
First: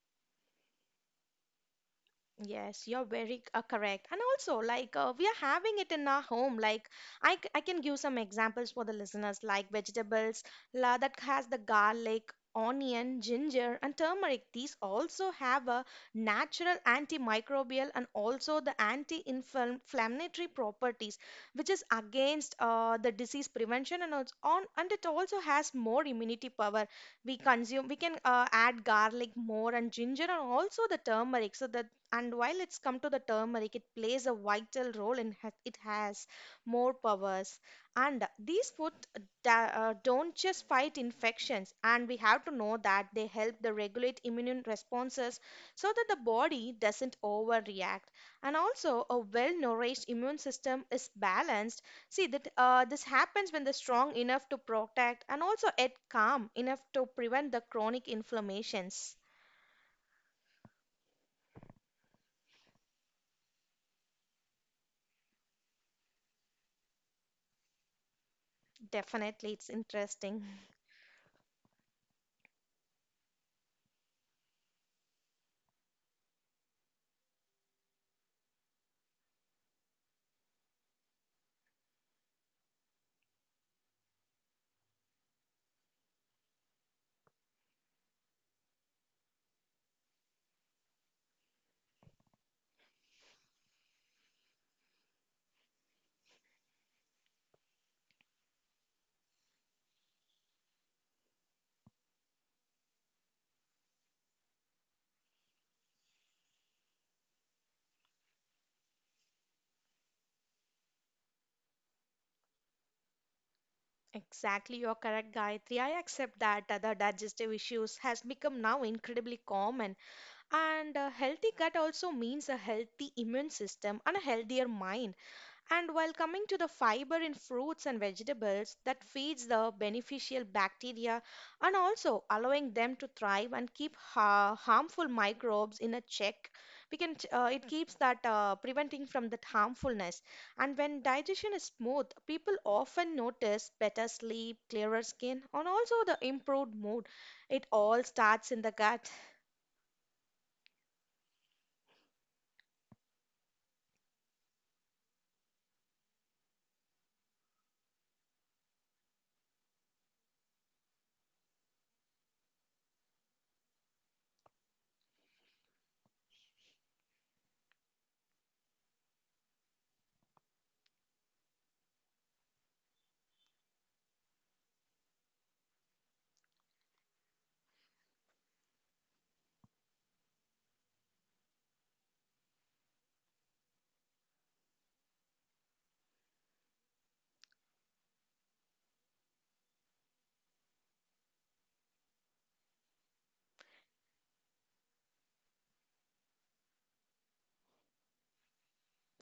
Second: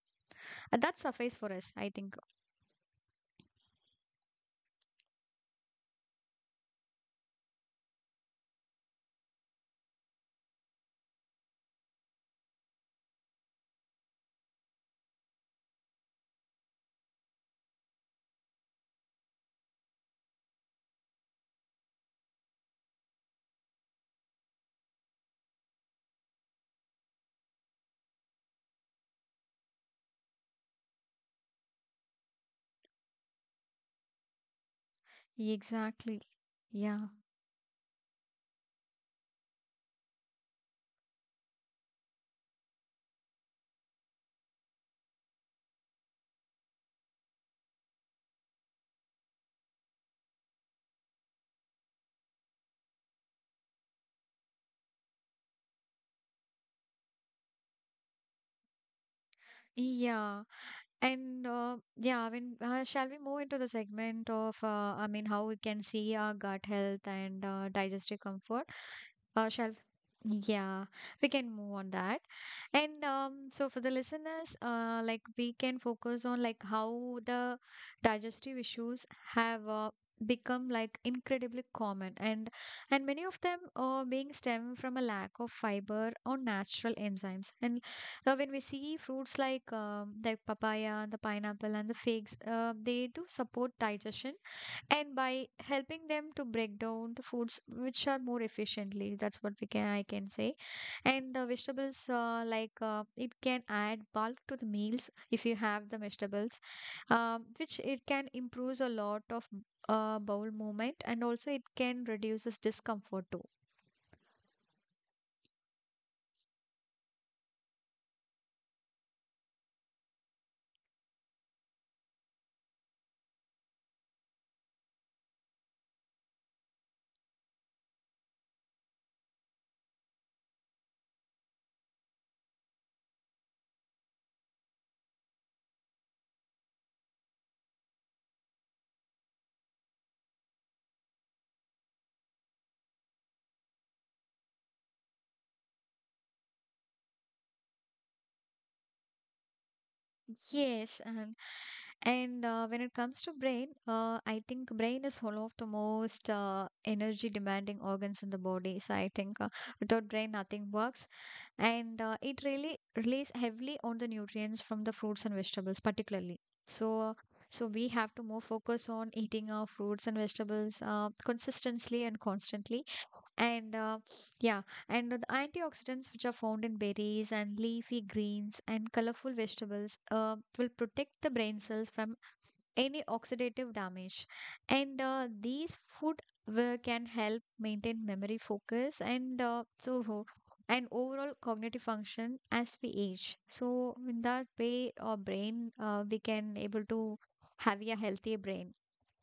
[SPEAKER 1] that suffice for us, I think.
[SPEAKER 2] Yes, you're very correct. And also, like, we are having it in our home. Like, I can give some examples for the listeners, like vegetables la, that has the garlic, onion, ginger, and turmeric. These also have a natural antimicrobial and also the anti-inflammatory properties, which is against the disease prevention and also on, and it also has more immunity power we consume we can add garlic more and ginger and also the turmeric so that and while it's come to the turmeric, it plays a vital role in it
[SPEAKER 1] Exactly.
[SPEAKER 2] has more
[SPEAKER 1] Yeah.
[SPEAKER 2] powers. And these food don't just fight infections, and we have to know that they help the regulate immune responses so that the body doesn't overreact. And also, a well-nourished immune system is balanced. See that this happens when they're strong enough to protect, and also at calm enough to prevent the chronic inflammations.
[SPEAKER 1] Yeah. And yeah, I mean, Shall we move into the segment of, how we can see our gut health and digestive comfort? Uh,
[SPEAKER 2] Definitely, it's
[SPEAKER 1] shall
[SPEAKER 2] interesting.
[SPEAKER 1] yeah, we can move on that. And so for the listeners, like we can focus on like how the digestive issues have become like incredibly common, and many of them are being stemmed from a lack of fiber or natural enzymes. And now, when we see fruits like the papaya, the pineapple, and the figs, they do support digestion and by helping them to break down the foods which are more efficiently. That's what we can I can say. And the vegetables, it can add bulk to the meals if you have the vegetables, which it can improves a lot of bowel movement, and also it can reduces discomfort too.
[SPEAKER 2] Exactly, you're correct, Gayatri. I accept that other digestive issues has become now incredibly common, and a healthy gut also means a healthy immune system and a healthier mind. And while coming to the fiber in fruits and vegetables that feeds the beneficial bacteria and also allowing them to thrive and keep harmful microbes in a check, it keeps that preventing from that harmfulness. And when digestion is smooth, people often notice better sleep, clearer skin, and also the improved mood. It all starts in the gut.
[SPEAKER 1] Yes, and when it comes to brain, I think brain is one of the most energy demanding organs in the body. So I think without brain, nothing works, and it really relies heavily on the nutrients from the fruits and vegetables particularly, so so we have to more focus on eating our fruits and vegetables consistently and constantly, and uh, yeah and the antioxidants which are found in berries and leafy greens and colorful vegetables will protect the brain cells from any oxidative damage, and these food will, can help maintain memory focus, and overall cognitive function as we age. So in that way our brain, we can able to have a healthier brain.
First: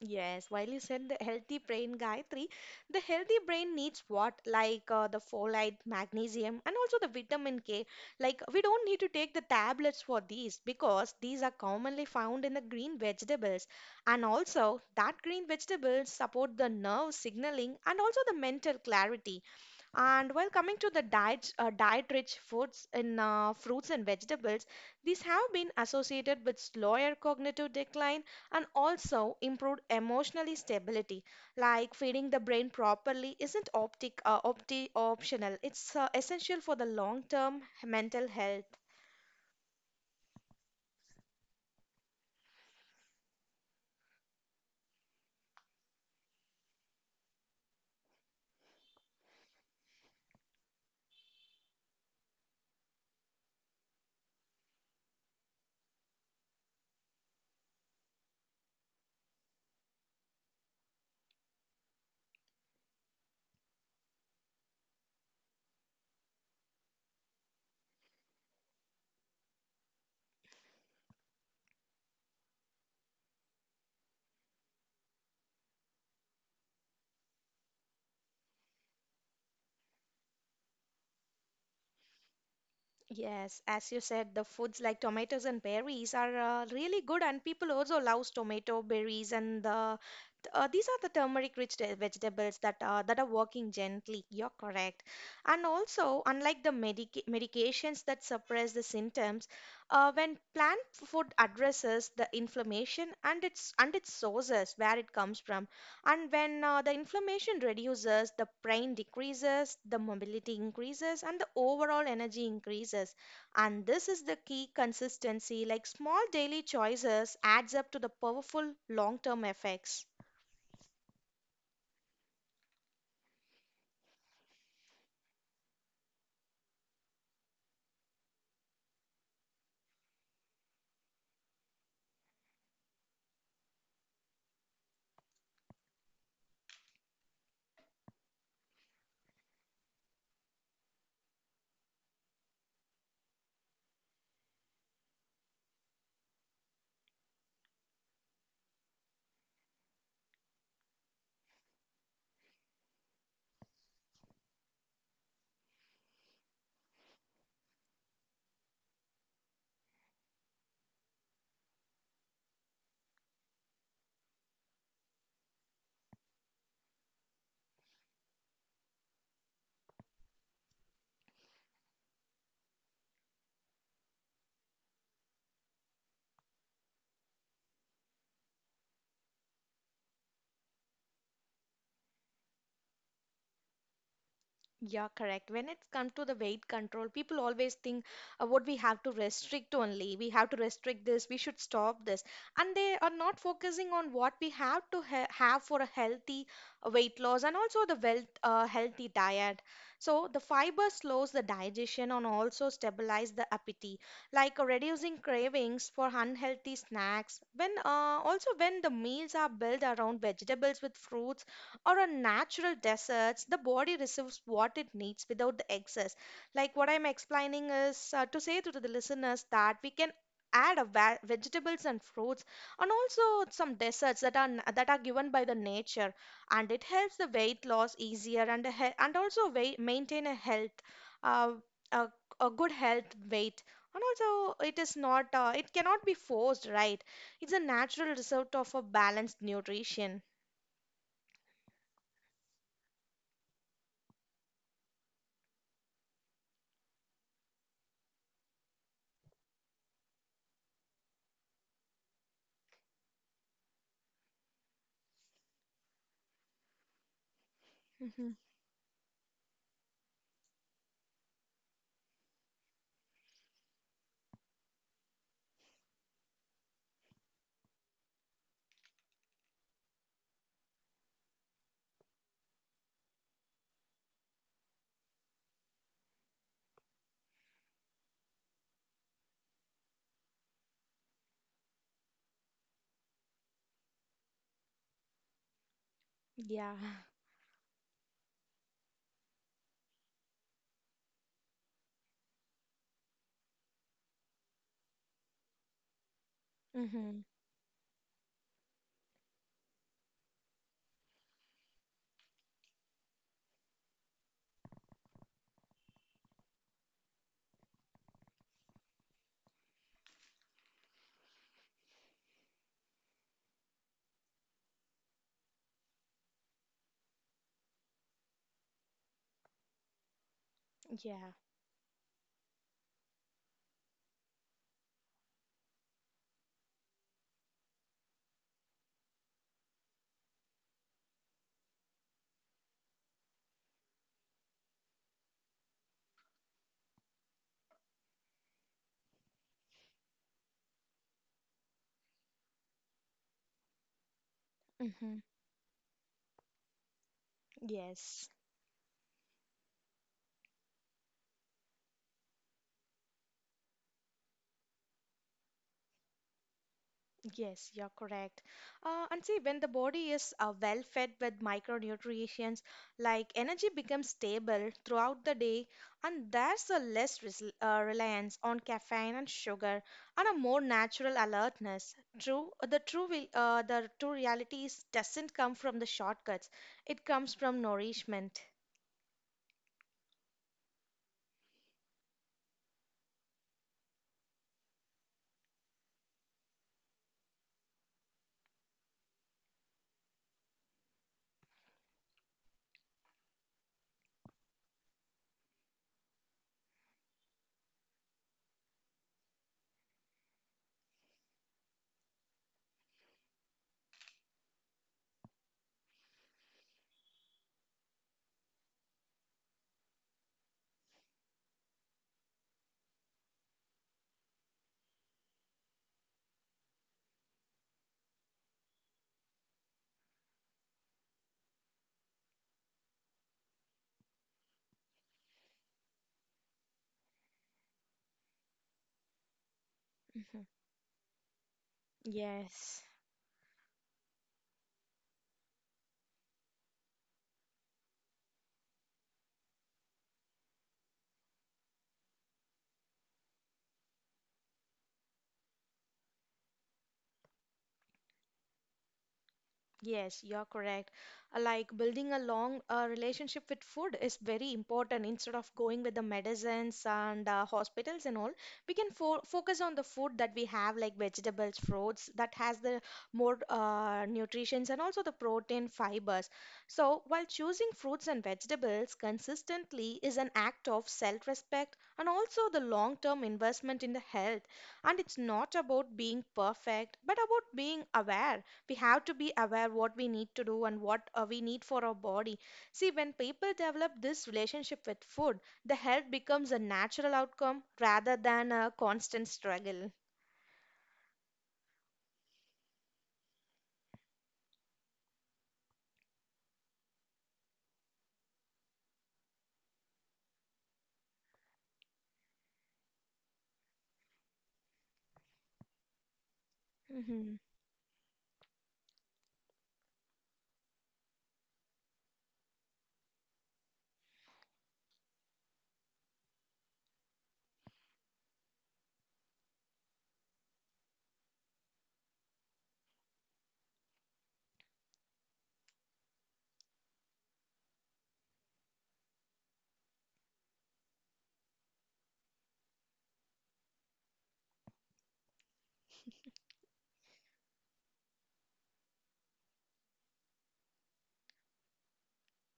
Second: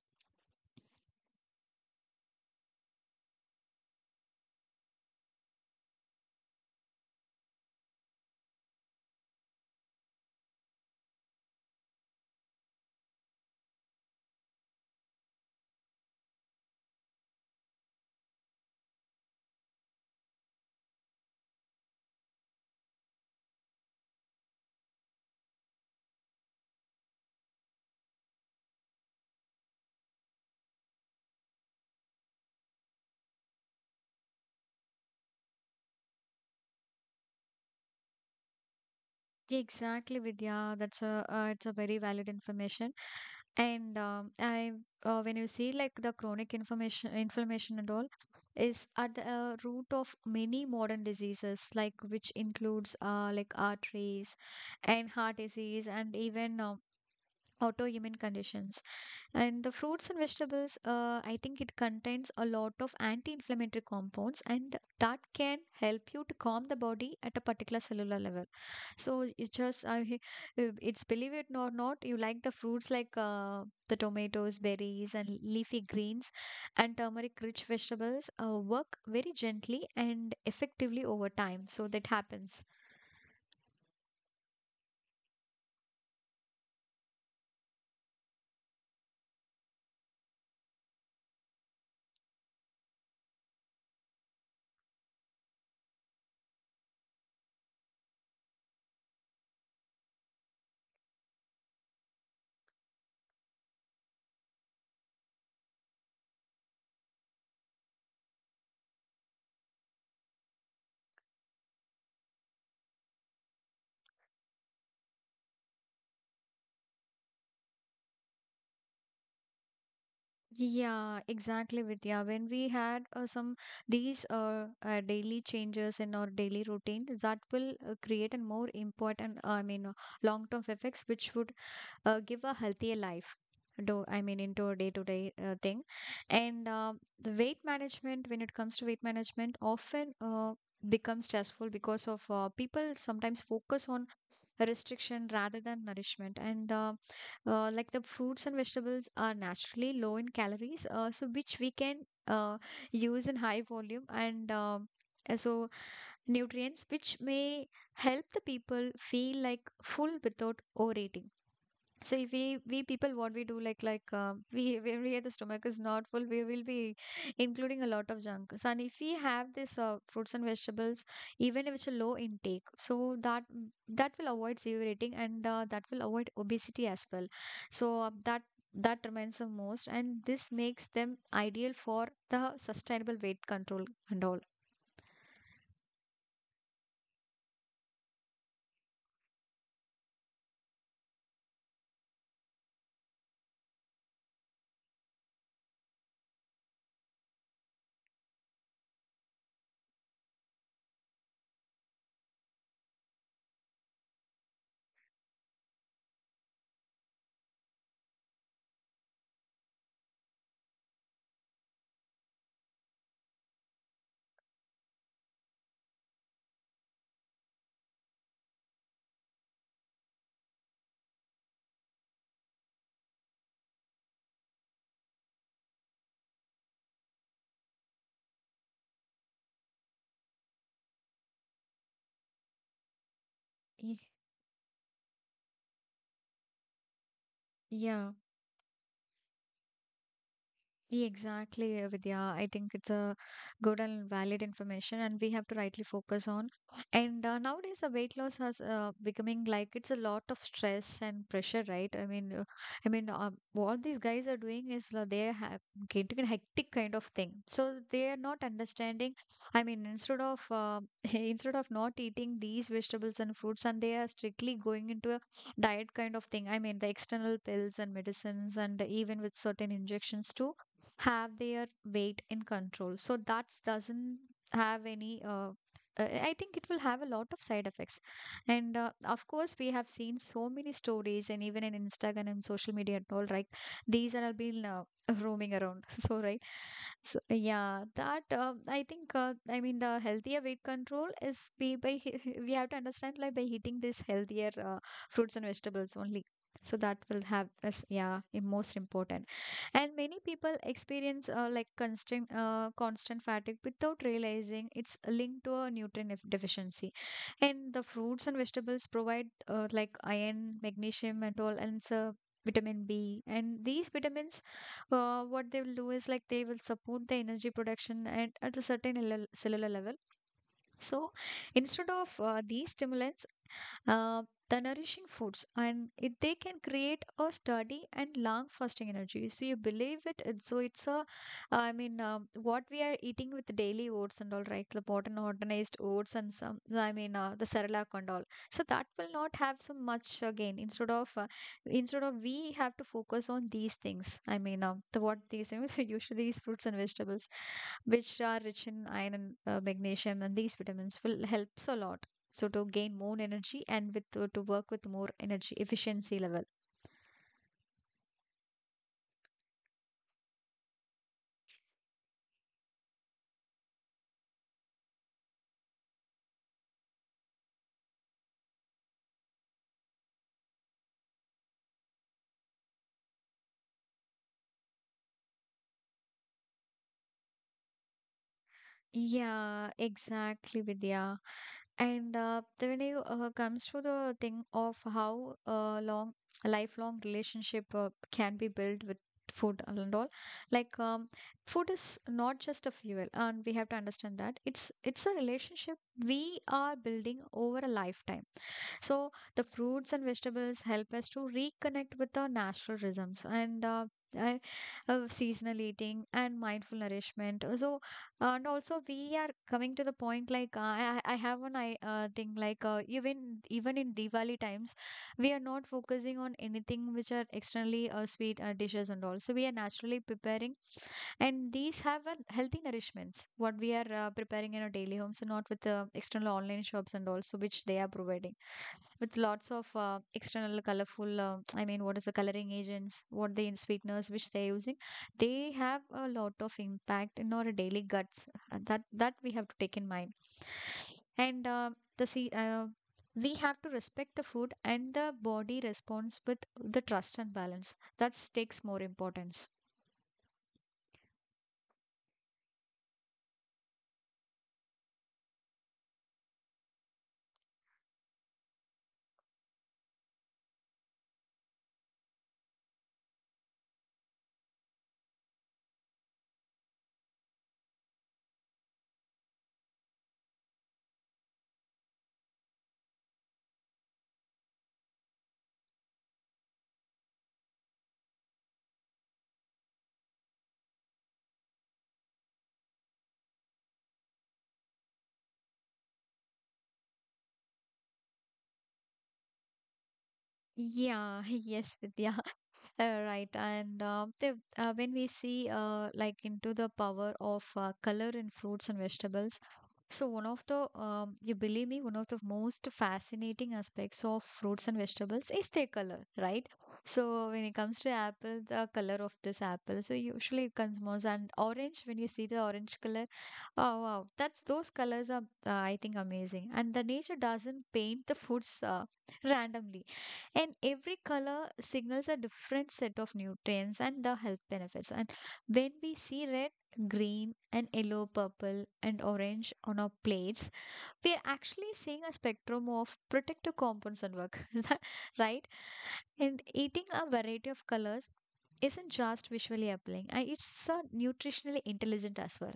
[SPEAKER 2] Yes, while you said the healthy brain, Gayatri, the healthy brain needs what? Like the folate, magnesium, and also the vitamin K. Like, we don't need to take the tablets for these because these are commonly found in the green vegetables. And also, that green vegetables support the nerve signaling and also the mental clarity. And while coming to the diet, diet-rich foods in fruits and vegetables, these have been associated with slower cognitive decline and also improved emotionally stability. Like feeding the brain properly isn't optic opti optional; it's essential for the long-term mental health.
[SPEAKER 1] Exactly, Vidya. That's a It's a very valid information. And um, I, when you see like the inflammation and all, is at the root of many modern diseases, like which includes like arteries and heart disease and even autoimmune conditions. And the fruits and vegetables, I think it contains a lot of anti-inflammatory compounds, and that can help you to calm the body at a particular cellular level. So it just, I he- It's believe it or not, you like the fruits like the tomatoes, berries, and leafy greens, and turmeric-rich vegetables work very gently and effectively over time. So that happens.
[SPEAKER 2] Yes, as you said, the foods like tomatoes and berries are really good, and people also love tomato berries and the these are the turmeric-rich vegetables that are working gently. You're correct. And also, unlike the medications that suppress the symptoms, when plant food addresses the inflammation and its sources where it comes from, and when the inflammation reduces, the pain decreases, the mobility increases, and the overall energy increases. And this is the key consistency. Like small daily choices adds up to the powerful long-term effects.
[SPEAKER 1] Yeah, exactly, Vidya. When we had some these daily changes in our daily routine, that will create a more important, long-term effects, which would give a healthier life. Do I mean into a day-to-day thing, and the weight management. When it comes to weight management, often becomes stressful because of people sometimes focus on restriction rather than nourishment, and like the fruits and vegetables are naturally low in calories, so which we can uh, use in high volume, and so nutrients which may help the people feel like full without overeating. So if we people what we do like we when we have the stomach is not full, we will be including a lot of junk. So and if we have this fruits and vegetables, even if it's a low intake, so that that will avoid severe eating, and that will avoid obesity as well. So that remains the most, and this makes them ideal for the sustainable weight control and all.
[SPEAKER 2] Yeah, correct. When it comes to the weight control, people always think what we have to restrict only. We have to restrict this. We should stop this. And they are not focusing on what we have to ha have for a healthy weight loss and also the healthy diet. So the fiber slows the digestion and also stabilize the appetite, like reducing cravings for unhealthy snacks. When also when the meals are built around vegetables with fruits or on natural deserts, the body receives what it needs without the excess. Like what I'm explaining is to say to the listeners that we can add a vegetables and fruits and also some desserts that are that are given by the nature and it helps the weight loss easier and a and also weight, maintain a health uh, a, a good health weight
[SPEAKER 1] Y-
[SPEAKER 2] and also it is not it cannot be forced right it's a natural
[SPEAKER 1] Yeah.
[SPEAKER 2] result of a balanced nutrition.
[SPEAKER 1] Yeah, exactly, Vidya. I think it's a good and valid information, and we have to rightly focus on. And nowadays, the weight loss has becoming like it's a lot of stress and pressure, right? What these guys are doing is they have getting a hectic kind of thing, so they are
[SPEAKER 2] Mhm.
[SPEAKER 1] not understanding. I mean, instead of instead of not eating these vegetables and fruits, and they are strictly going into a diet kind of thing. I mean, the external pills and medicines, and even with certain injections too have their weight in control, so that doesn't have any I think it will have a lot of side effects, and of course we have seen so many stories and even in Instagram and social media and all, right? These are all been roaming around so right.
[SPEAKER 2] Yeah.
[SPEAKER 1] So yeah, that I think I mean the healthier weight control is be by we have to understand like by eating this healthier fruits and vegetables only, so that
[SPEAKER 2] Mm-hmm.
[SPEAKER 1] will have us, yeah, most important. And many people experience constant fatigue without realizing it's linked to a deficiency, and the fruits and vegetables provide like iron, magnesium, and all, and so vitamin B, and these vitamins, what they will do is like they will support the energy production and at a certain cellular level. So
[SPEAKER 2] Yeah.
[SPEAKER 1] instead of these stimulants, uh, the nourishing foods, and it, they can create a sturdy and long-lasting energy. So you believe it. So it's a, what we are eating with daily oats and all, right? The modern organized oats and some, the Cerelac and all. So that will not have so much gain. Instead of we have to focus on these things. The
[SPEAKER 2] Mm-hmm.
[SPEAKER 1] what these things usually these fruits and vegetables which
[SPEAKER 2] Yes.
[SPEAKER 1] are rich in iron and magnesium, and these vitamins will helps a lot so to gain more energy, and with to work with more energy efficiency level.
[SPEAKER 2] Yes, you're correct. And see, when the body is well fed with micronutrients, like energy becomes stable throughout the day, and there's a reliance on caffeine and sugar, and a more natural alertness. True, the true realities doesn't come from the shortcuts. It comes from nourishment.
[SPEAKER 1] Yeah, exactly, Vidya. And when it comes to the thing of how long a lifelong relationship can be built with food and all, like food is not just a fuel, and we have to understand that it's a relationship we are building over a lifetime. So the fruits and vegetables help us to reconnect with our natural rhythms and I- seasonal eating and mindful nourishment. And also we are coming to the point like I have one I thing like even in Diwali times we are not focusing on anything which are externally sweet dishes and all. So we are naturally preparing, and these have a healthy nourishments what we are preparing in our daily homes, and not with the external online shops and also which they are providing with lots of
[SPEAKER 2] Hmm.
[SPEAKER 1] external colorful I mean what is the coloring
[SPEAKER 2] Yes.
[SPEAKER 1] agents what the in sweeteners which they're using. They have a lot of impact in our daily guts, that we have to take in mind. And the see We have to respect the food, and the body response with the trust and balance that takes more importance.
[SPEAKER 2] Yes, you're correct. Like building a long relationship with food is very important. Instead of going with the medicines and hospitals and all, we can fo focus on the food that we have, like vegetables, fruits, that has the more nutrients and also the protein fibers. So, while choosing fruits and vegetables consistently is an act of self-respect and also the long-term investment in the health. And it's not about being perfect, but about being aware. We have to be aware what we need to do and what we need for our body. See when people develop this relationship with food, the health becomes a natural outcome rather than a constant struggle.
[SPEAKER 1] Yeah. Yes, Vidya. Right, when we see like into the power of color in fruits and vegetables, so one of the you believe me, one of the most fascinating aspects of fruits and vegetables is their color, right? So
[SPEAKER 2] Mhm.
[SPEAKER 1] when it comes to apple, the color of this apple, so usually it comes more and orange. When you see the orange color. Oh wow, that's those colors are I think amazing. And the nature doesn't paint the foods randomly. And every color signals a different set of nutrients and the health benefits. And when we see red, green, and yellow, purple, and orange on our plates, we are actually seeing a spectrum of protective compounds at work, is that right? And eating a variety of colors isn't just visually appealing. It's nutritionally intelligent as well.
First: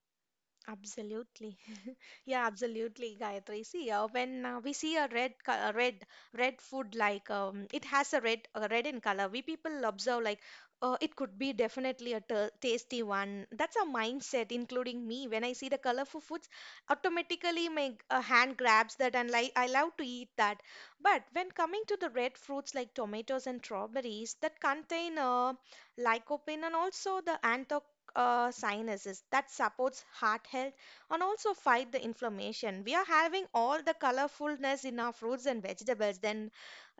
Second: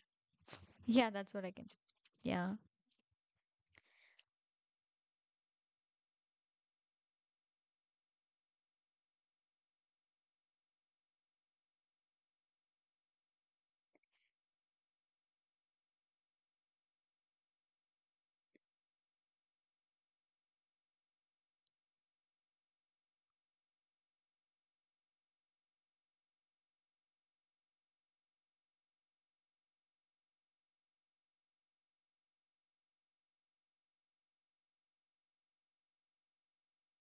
[SPEAKER 1] Yeah, that's what I
[SPEAKER 2] Absolutely.
[SPEAKER 1] can say.
[SPEAKER 2] Yeah,
[SPEAKER 1] Yeah.
[SPEAKER 2] absolutely, Gayatri. See, when we see a red, co- a red, red food like it has a red in color. We people observe like, it could be definitely a tasty one. That's our mindset, including me. When I see the colorful foods, automatically my hand grabs that and like I love to eat that. But when coming to the red fruits like tomatoes and strawberries that contain lycopene and also the sinuses that supports heart health and also fight the inflammation. We are having all the colorfulness in our fruits and vegetables. Then,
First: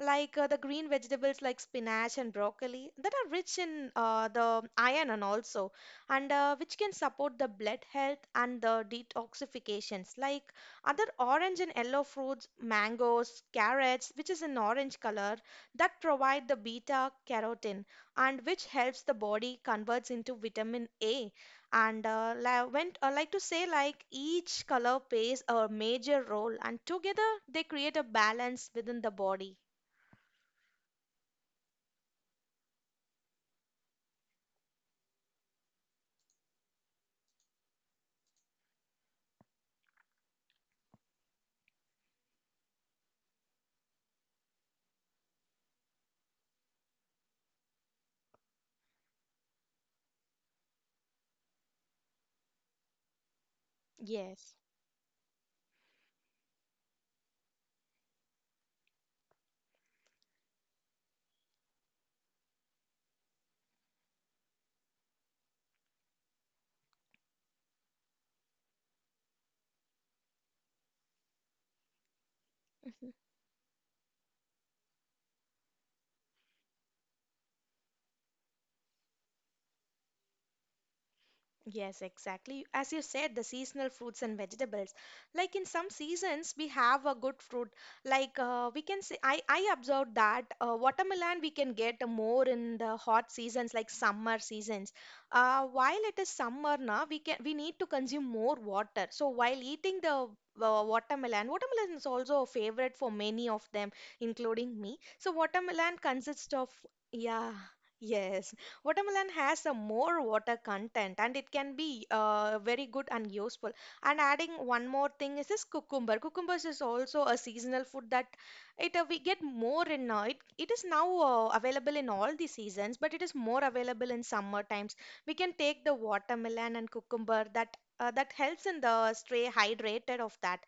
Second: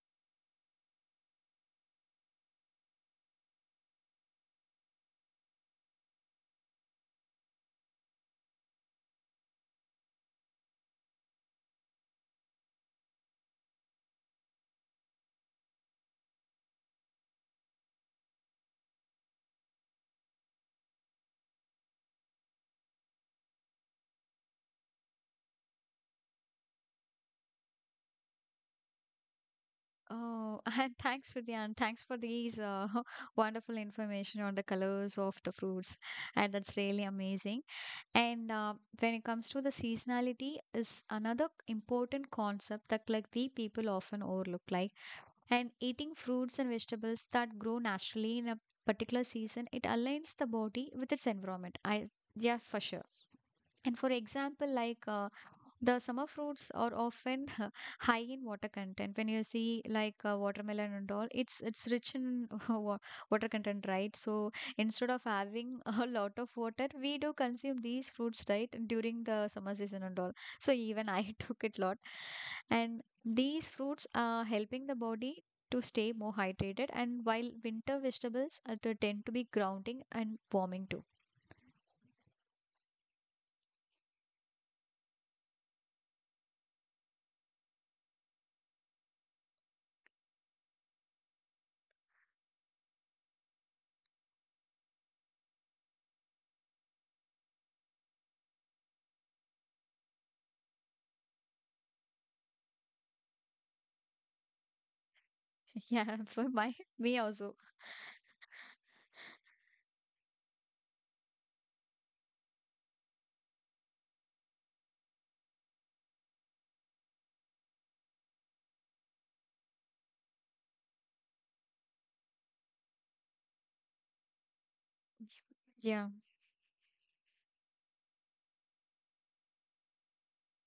[SPEAKER 2] like the green vegetables like spinach and broccoli that are rich in the iron and also and which can support the blood health and the detoxifications. Like other orange and yellow fruits, mangoes, carrots, which is an orange color that provide the beta carotene and which helps the body converts into vitamin A. And when I like to say like each color plays a major role, and together they create a balance within the body.
[SPEAKER 1] Oh, and thanks, Vidya, and thanks for these wonderful information on the colors of the fruits. And that's really amazing. And when it comes to the seasonality, is another important concept that like we people often overlook. Like, and eating fruits and vegetables that grow naturally in a particular season, it aligns the body with its environment. I yeah, for sure. And for
[SPEAKER 2] Yes.
[SPEAKER 1] example, like the summer fruits are often high in water content. When you see like watermelon and all, it's rich in water content, right? So instead of having a lot of water, we do consume these fruits, right, during the summer season and all. So even I took it lot, and these fruits are helping the body to stay more hydrated. And while winter vegetables are to tend to be grounding and warming too.
[SPEAKER 2] Yes, exactly. As you said, the seasonal fruits and vegetables. Like in some seasons, we have a good fruit. Like we can say, I observed that watermelon we can get more in the hot seasons, like summer seasons. While it is summer now, we can we need to consume more water. So while eating the watermelon, watermelon is also a favorite for many of them, including me. So watermelon
[SPEAKER 1] Yeah, for
[SPEAKER 2] consists of
[SPEAKER 1] my me
[SPEAKER 2] yeah.
[SPEAKER 1] also.
[SPEAKER 2] Yes, watermelon has a more water content and it can be very good and useful. And adding one more thing is this cucumber. Cucumbers is also a seasonal food that it we get more in. It is now available in all the seasons, but it is more available in summer times. We can take the
[SPEAKER 1] Yeah.
[SPEAKER 2] watermelon and cucumber that helps in the stay hydrated of that.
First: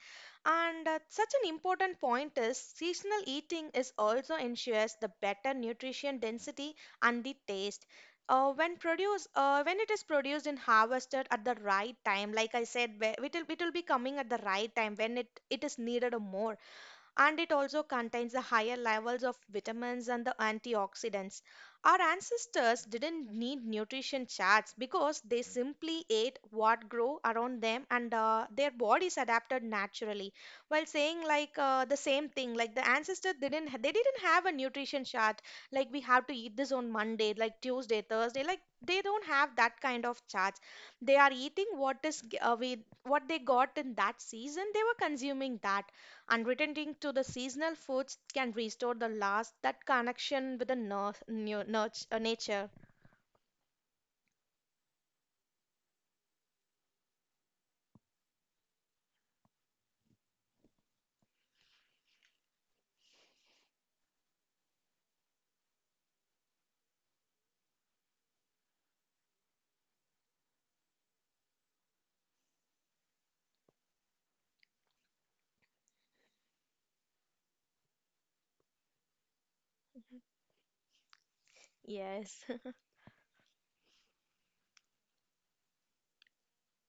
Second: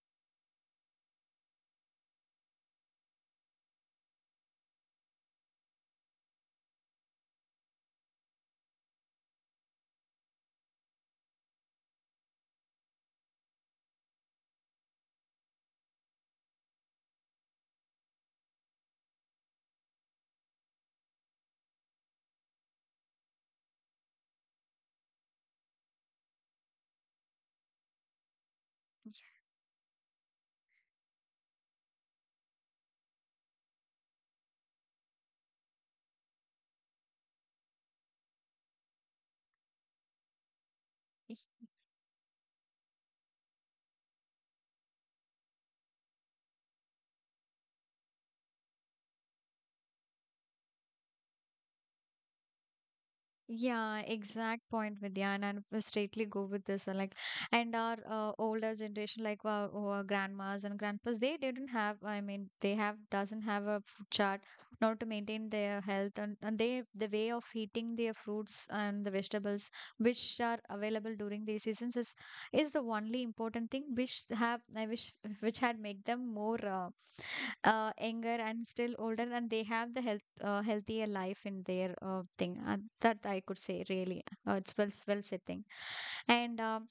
[SPEAKER 2] And such an important point is seasonal eating is also ensures the better nutrition density and the taste. When it is produced and harvested at the right time, like I said, where it will be coming at the right time when it is needed more, and it also contains the higher levels of vitamins and the antioxidants. Our ancestors didn't need nutrition charts because they simply ate what grew around them, and their bodies adapted naturally. While saying like the same thing, like the ancestor didn't have a nutrition chart, like we have to eat this on Monday, like Tuesday, Thursday, like they don't have that kind of charts, they are eating what is g- we what they got in that season they were consuming that. Unwritten link to the seasonal foods can restore the last that connection with the nature.
[SPEAKER 1] Yeah, exact point, Vidya, and I will straightly go with this. Like, and our older generation, like our grandmas and grandpas, they didn't have. I mean, they have doesn't have a food chart now to maintain their health and they the way of eating their fruits and the vegetables which are available during these seasons is the only important thing which have I wish which had make them more younger and still older, and they have the health healthier life in their
[SPEAKER 2] Yes.
[SPEAKER 1] thing. That I could say really. It's well said thing. And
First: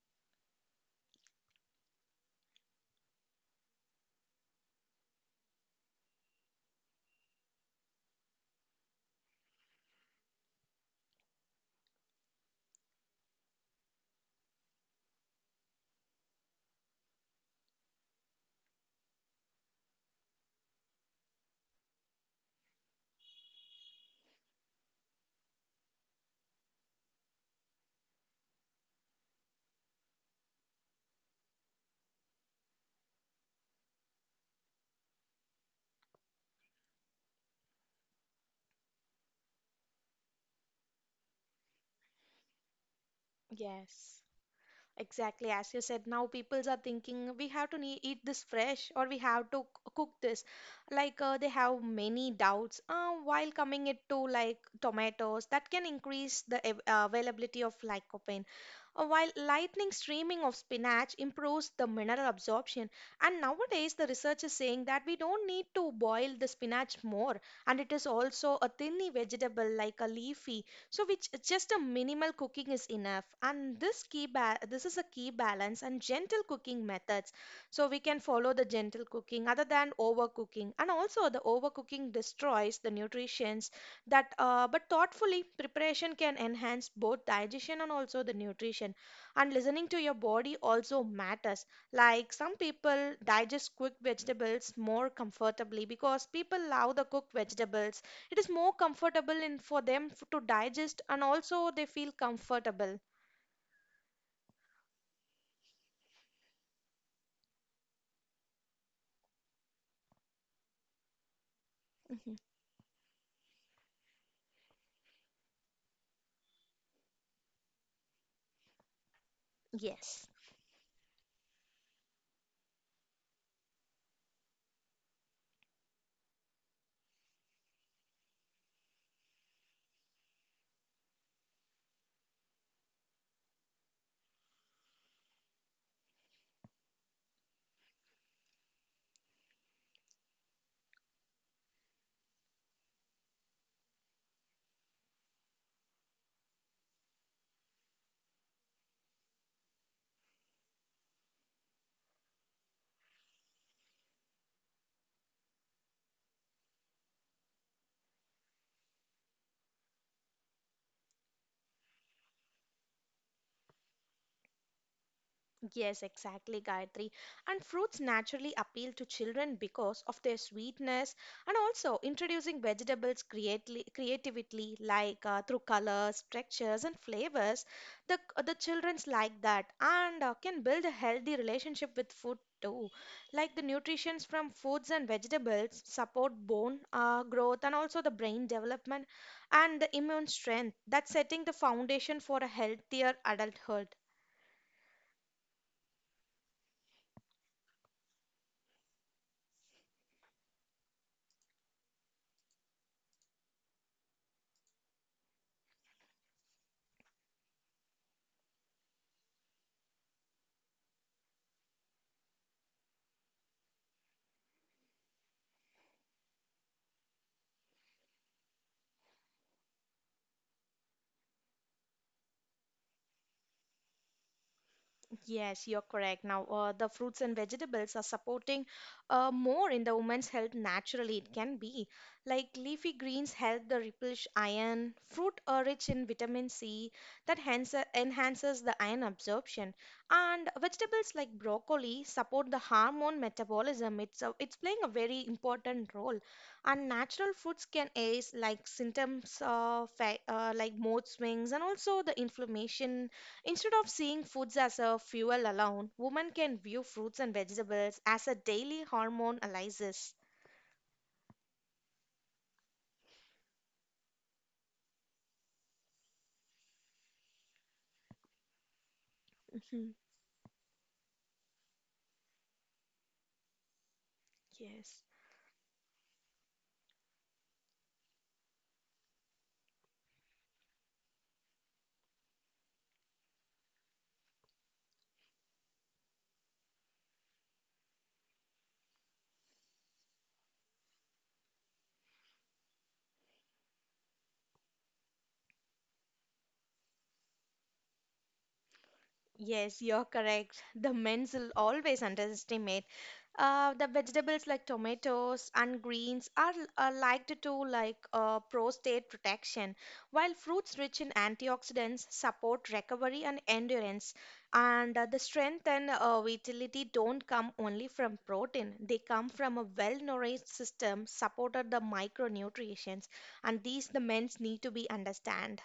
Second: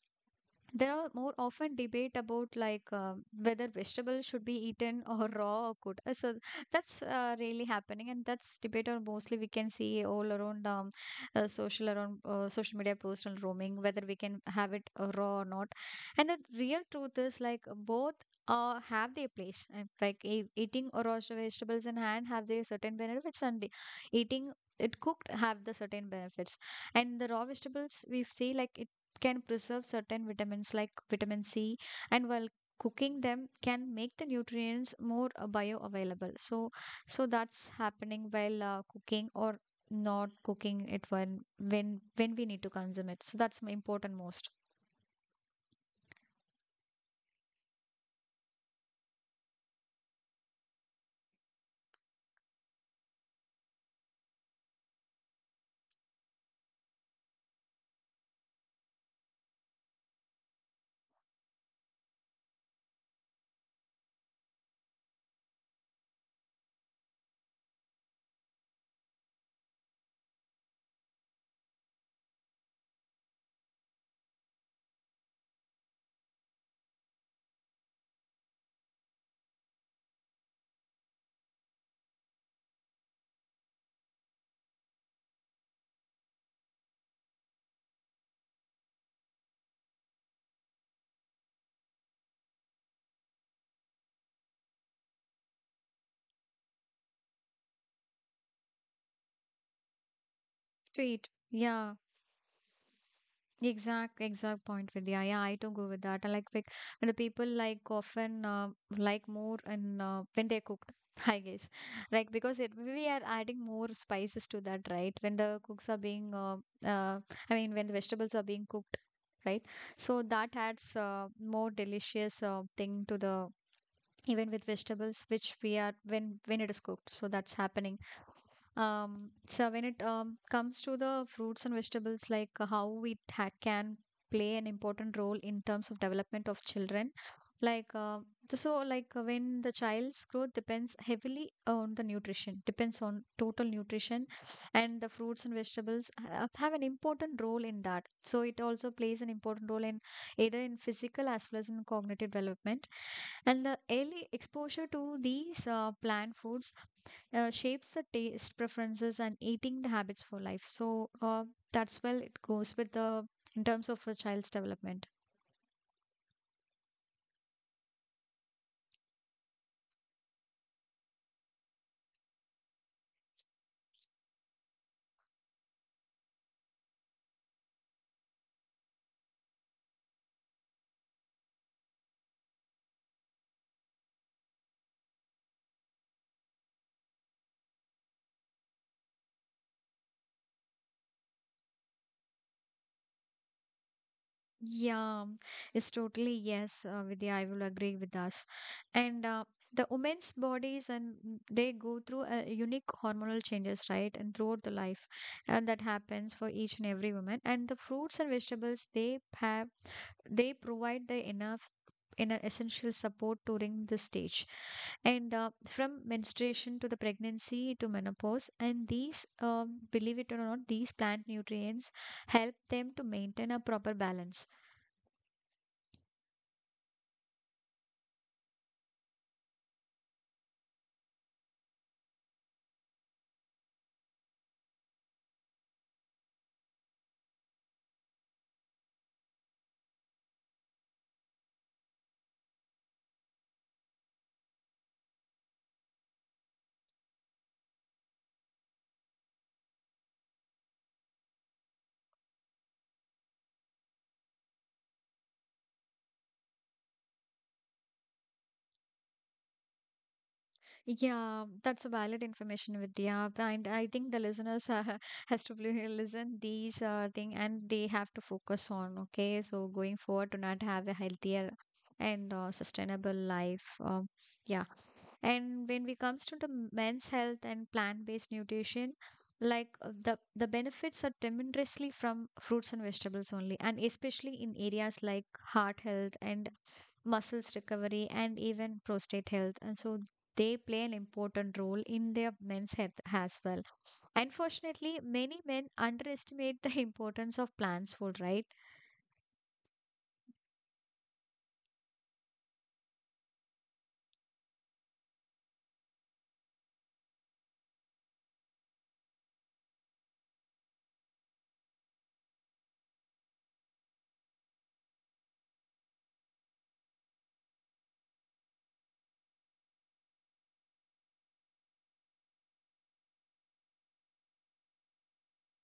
[SPEAKER 1] there are more often debate about like whether vegetables should be eaten or raw or cooked. So that's really happening, and that's debate are mostly we can see all around social around social media posts personal roaming whether we can have it raw or not. And the real truth is like both have their place. And like eating raw vegetables in hand have their certain benefits, and eating it cooked have the certain benefits and the raw vegetables we see like can preserve certain vitamins like vitamin C and while cooking them can make the nutrients more bioavailable, so that's happening while cooking or not cooking it when we need to consume it, so that's important
[SPEAKER 2] Yes.
[SPEAKER 1] most
[SPEAKER 2] Exactly, as you said, now peoples are thinking we have to ne eat this fresh or we have to cook this. Like they have many doubts while coming it to like tomatoes that can increase the availability of lycopene. While lightning streaming of spinach improves the mineral absorption, and nowadays the research is saying that we don't need to boil the spinach more, and it is also a thinly vegetable like a leafy, so which just a minimal cooking is enough. And this is a key balance and gentle cooking methods. So we can follow the gentle cooking other than overcooking. And also the overcooking destroys the nutrients that but thoughtfully preparation can enhance both digestion and also the nutrition. And listening to your body also matters. Like some people digest cooked vegetables more comfortably because people love the cooked vegetables, it is more comfortable in for them to
[SPEAKER 1] to
[SPEAKER 2] digest and
[SPEAKER 1] eat,
[SPEAKER 2] also they
[SPEAKER 1] yeah.
[SPEAKER 2] feel comfortable.
[SPEAKER 1] Exact, exact point, Vidya. Yeah, I too go with that. I like when the people like often like more and when they're cooked, I guess, like
[SPEAKER 2] Mhm.
[SPEAKER 1] because it we are adding more spices to that, right? When the cooks are being, uh, I mean, when the vegetables are being cooked, right? So
[SPEAKER 2] Yes.
[SPEAKER 1] that adds more delicious thing to the even with vegetables, which we are when it is cooked. So that's happening. So when it comes to the fruits and vegetables, like how it ha can play an important role in terms of development of children, like so, like when the child's growth depends heavily on the nutrition, depends on total nutrition, and the fruits and vegetables have an important role in that. So it also plays an important role in either in physical as well as in cognitive development, and the early exposure to these plant foods shapes the taste preferences and eating the habits for life. So that's well it goes with the in terms of a child's development.
[SPEAKER 2] Yes, exactly, Gayatri. And fruits naturally appeal to children because of their sweetness, and also introducing vegetables creatively, like through colors, textures, and flavors. The, the children's like that and can build a healthy relationship with food too. Like the nutritions from foods and vegetables support bone growth and also the brain development and the immune strength. That's setting the foundation for a healthier adulthood.
[SPEAKER 1] Yeah, it's totally yes, Vidya. I will agree with us. And the women's bodies and they go through a unique hormonal changes, right? And throughout the life, and that happens for each and every woman. And the fruits and vegetables they have they provide the enough in an essential support during this stage and from menstruation to the pregnancy to menopause, and these believe it or not, these plant nutrients help them to maintain a proper balance.
[SPEAKER 2] Yes, you're correct. Now, the fruits and vegetables are supporting more in the woman's health naturally. It can be like leafy greens help the replenish iron. Fruit are rich in vitamin C that hence enhances the iron absorption. And vegetables like broccoli support the hormone metabolism. It's playing a very important role. And natural fruits can aid like symptoms of like mood swings and also the inflammation. Instead of seeing foods as a fuel alone, women can view fruits and vegetables as a daily hormone analysis.
[SPEAKER 1] Yeah, that's a valid information, Vidya, and I think the listeners has to really listen these thing and they have to focus on, okay, so
[SPEAKER 2] Mhm.
[SPEAKER 1] going forward to not have a healthier and sustainable life, yeah.
[SPEAKER 2] Yes.
[SPEAKER 1] And when we comes to the men's health and plant-based nutrition, like the benefits are tremendously from fruits and vegetables only, and especially in areas like heart health and muscles recovery and even prostate health, and so they play an important role in their men's health as well. Unfortunately, many men underestimate the importance of plants food, right?
[SPEAKER 2] Yes, you're correct. The men's will always underestimate. The vegetables like tomatoes and greens are liked to like prostate protection, while fruits rich in antioxidants support recovery and endurance. And the strength and vitality don't come only from protein; they come from a well-nourished system supported the micronutrients, and these the men need to be understand.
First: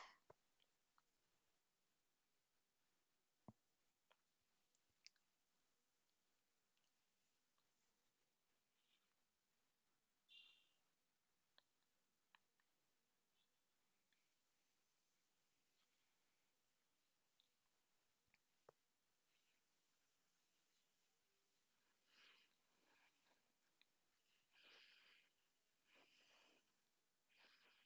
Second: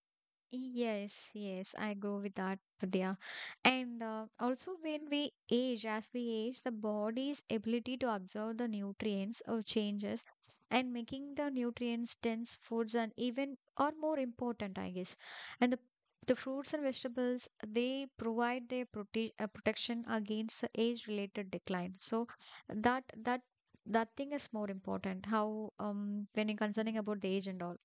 [SPEAKER 1] Yes, yes, I agree with that, Vidya. And also, when we age, as we age, the body's ability to absorb the nutrients or changes, and making the nutrients dense foods and even are more important, I guess. And the fruits and vegetables they provide their protection against the age-related decline. So that that that thing is more important. How when you're concerning about the age and all.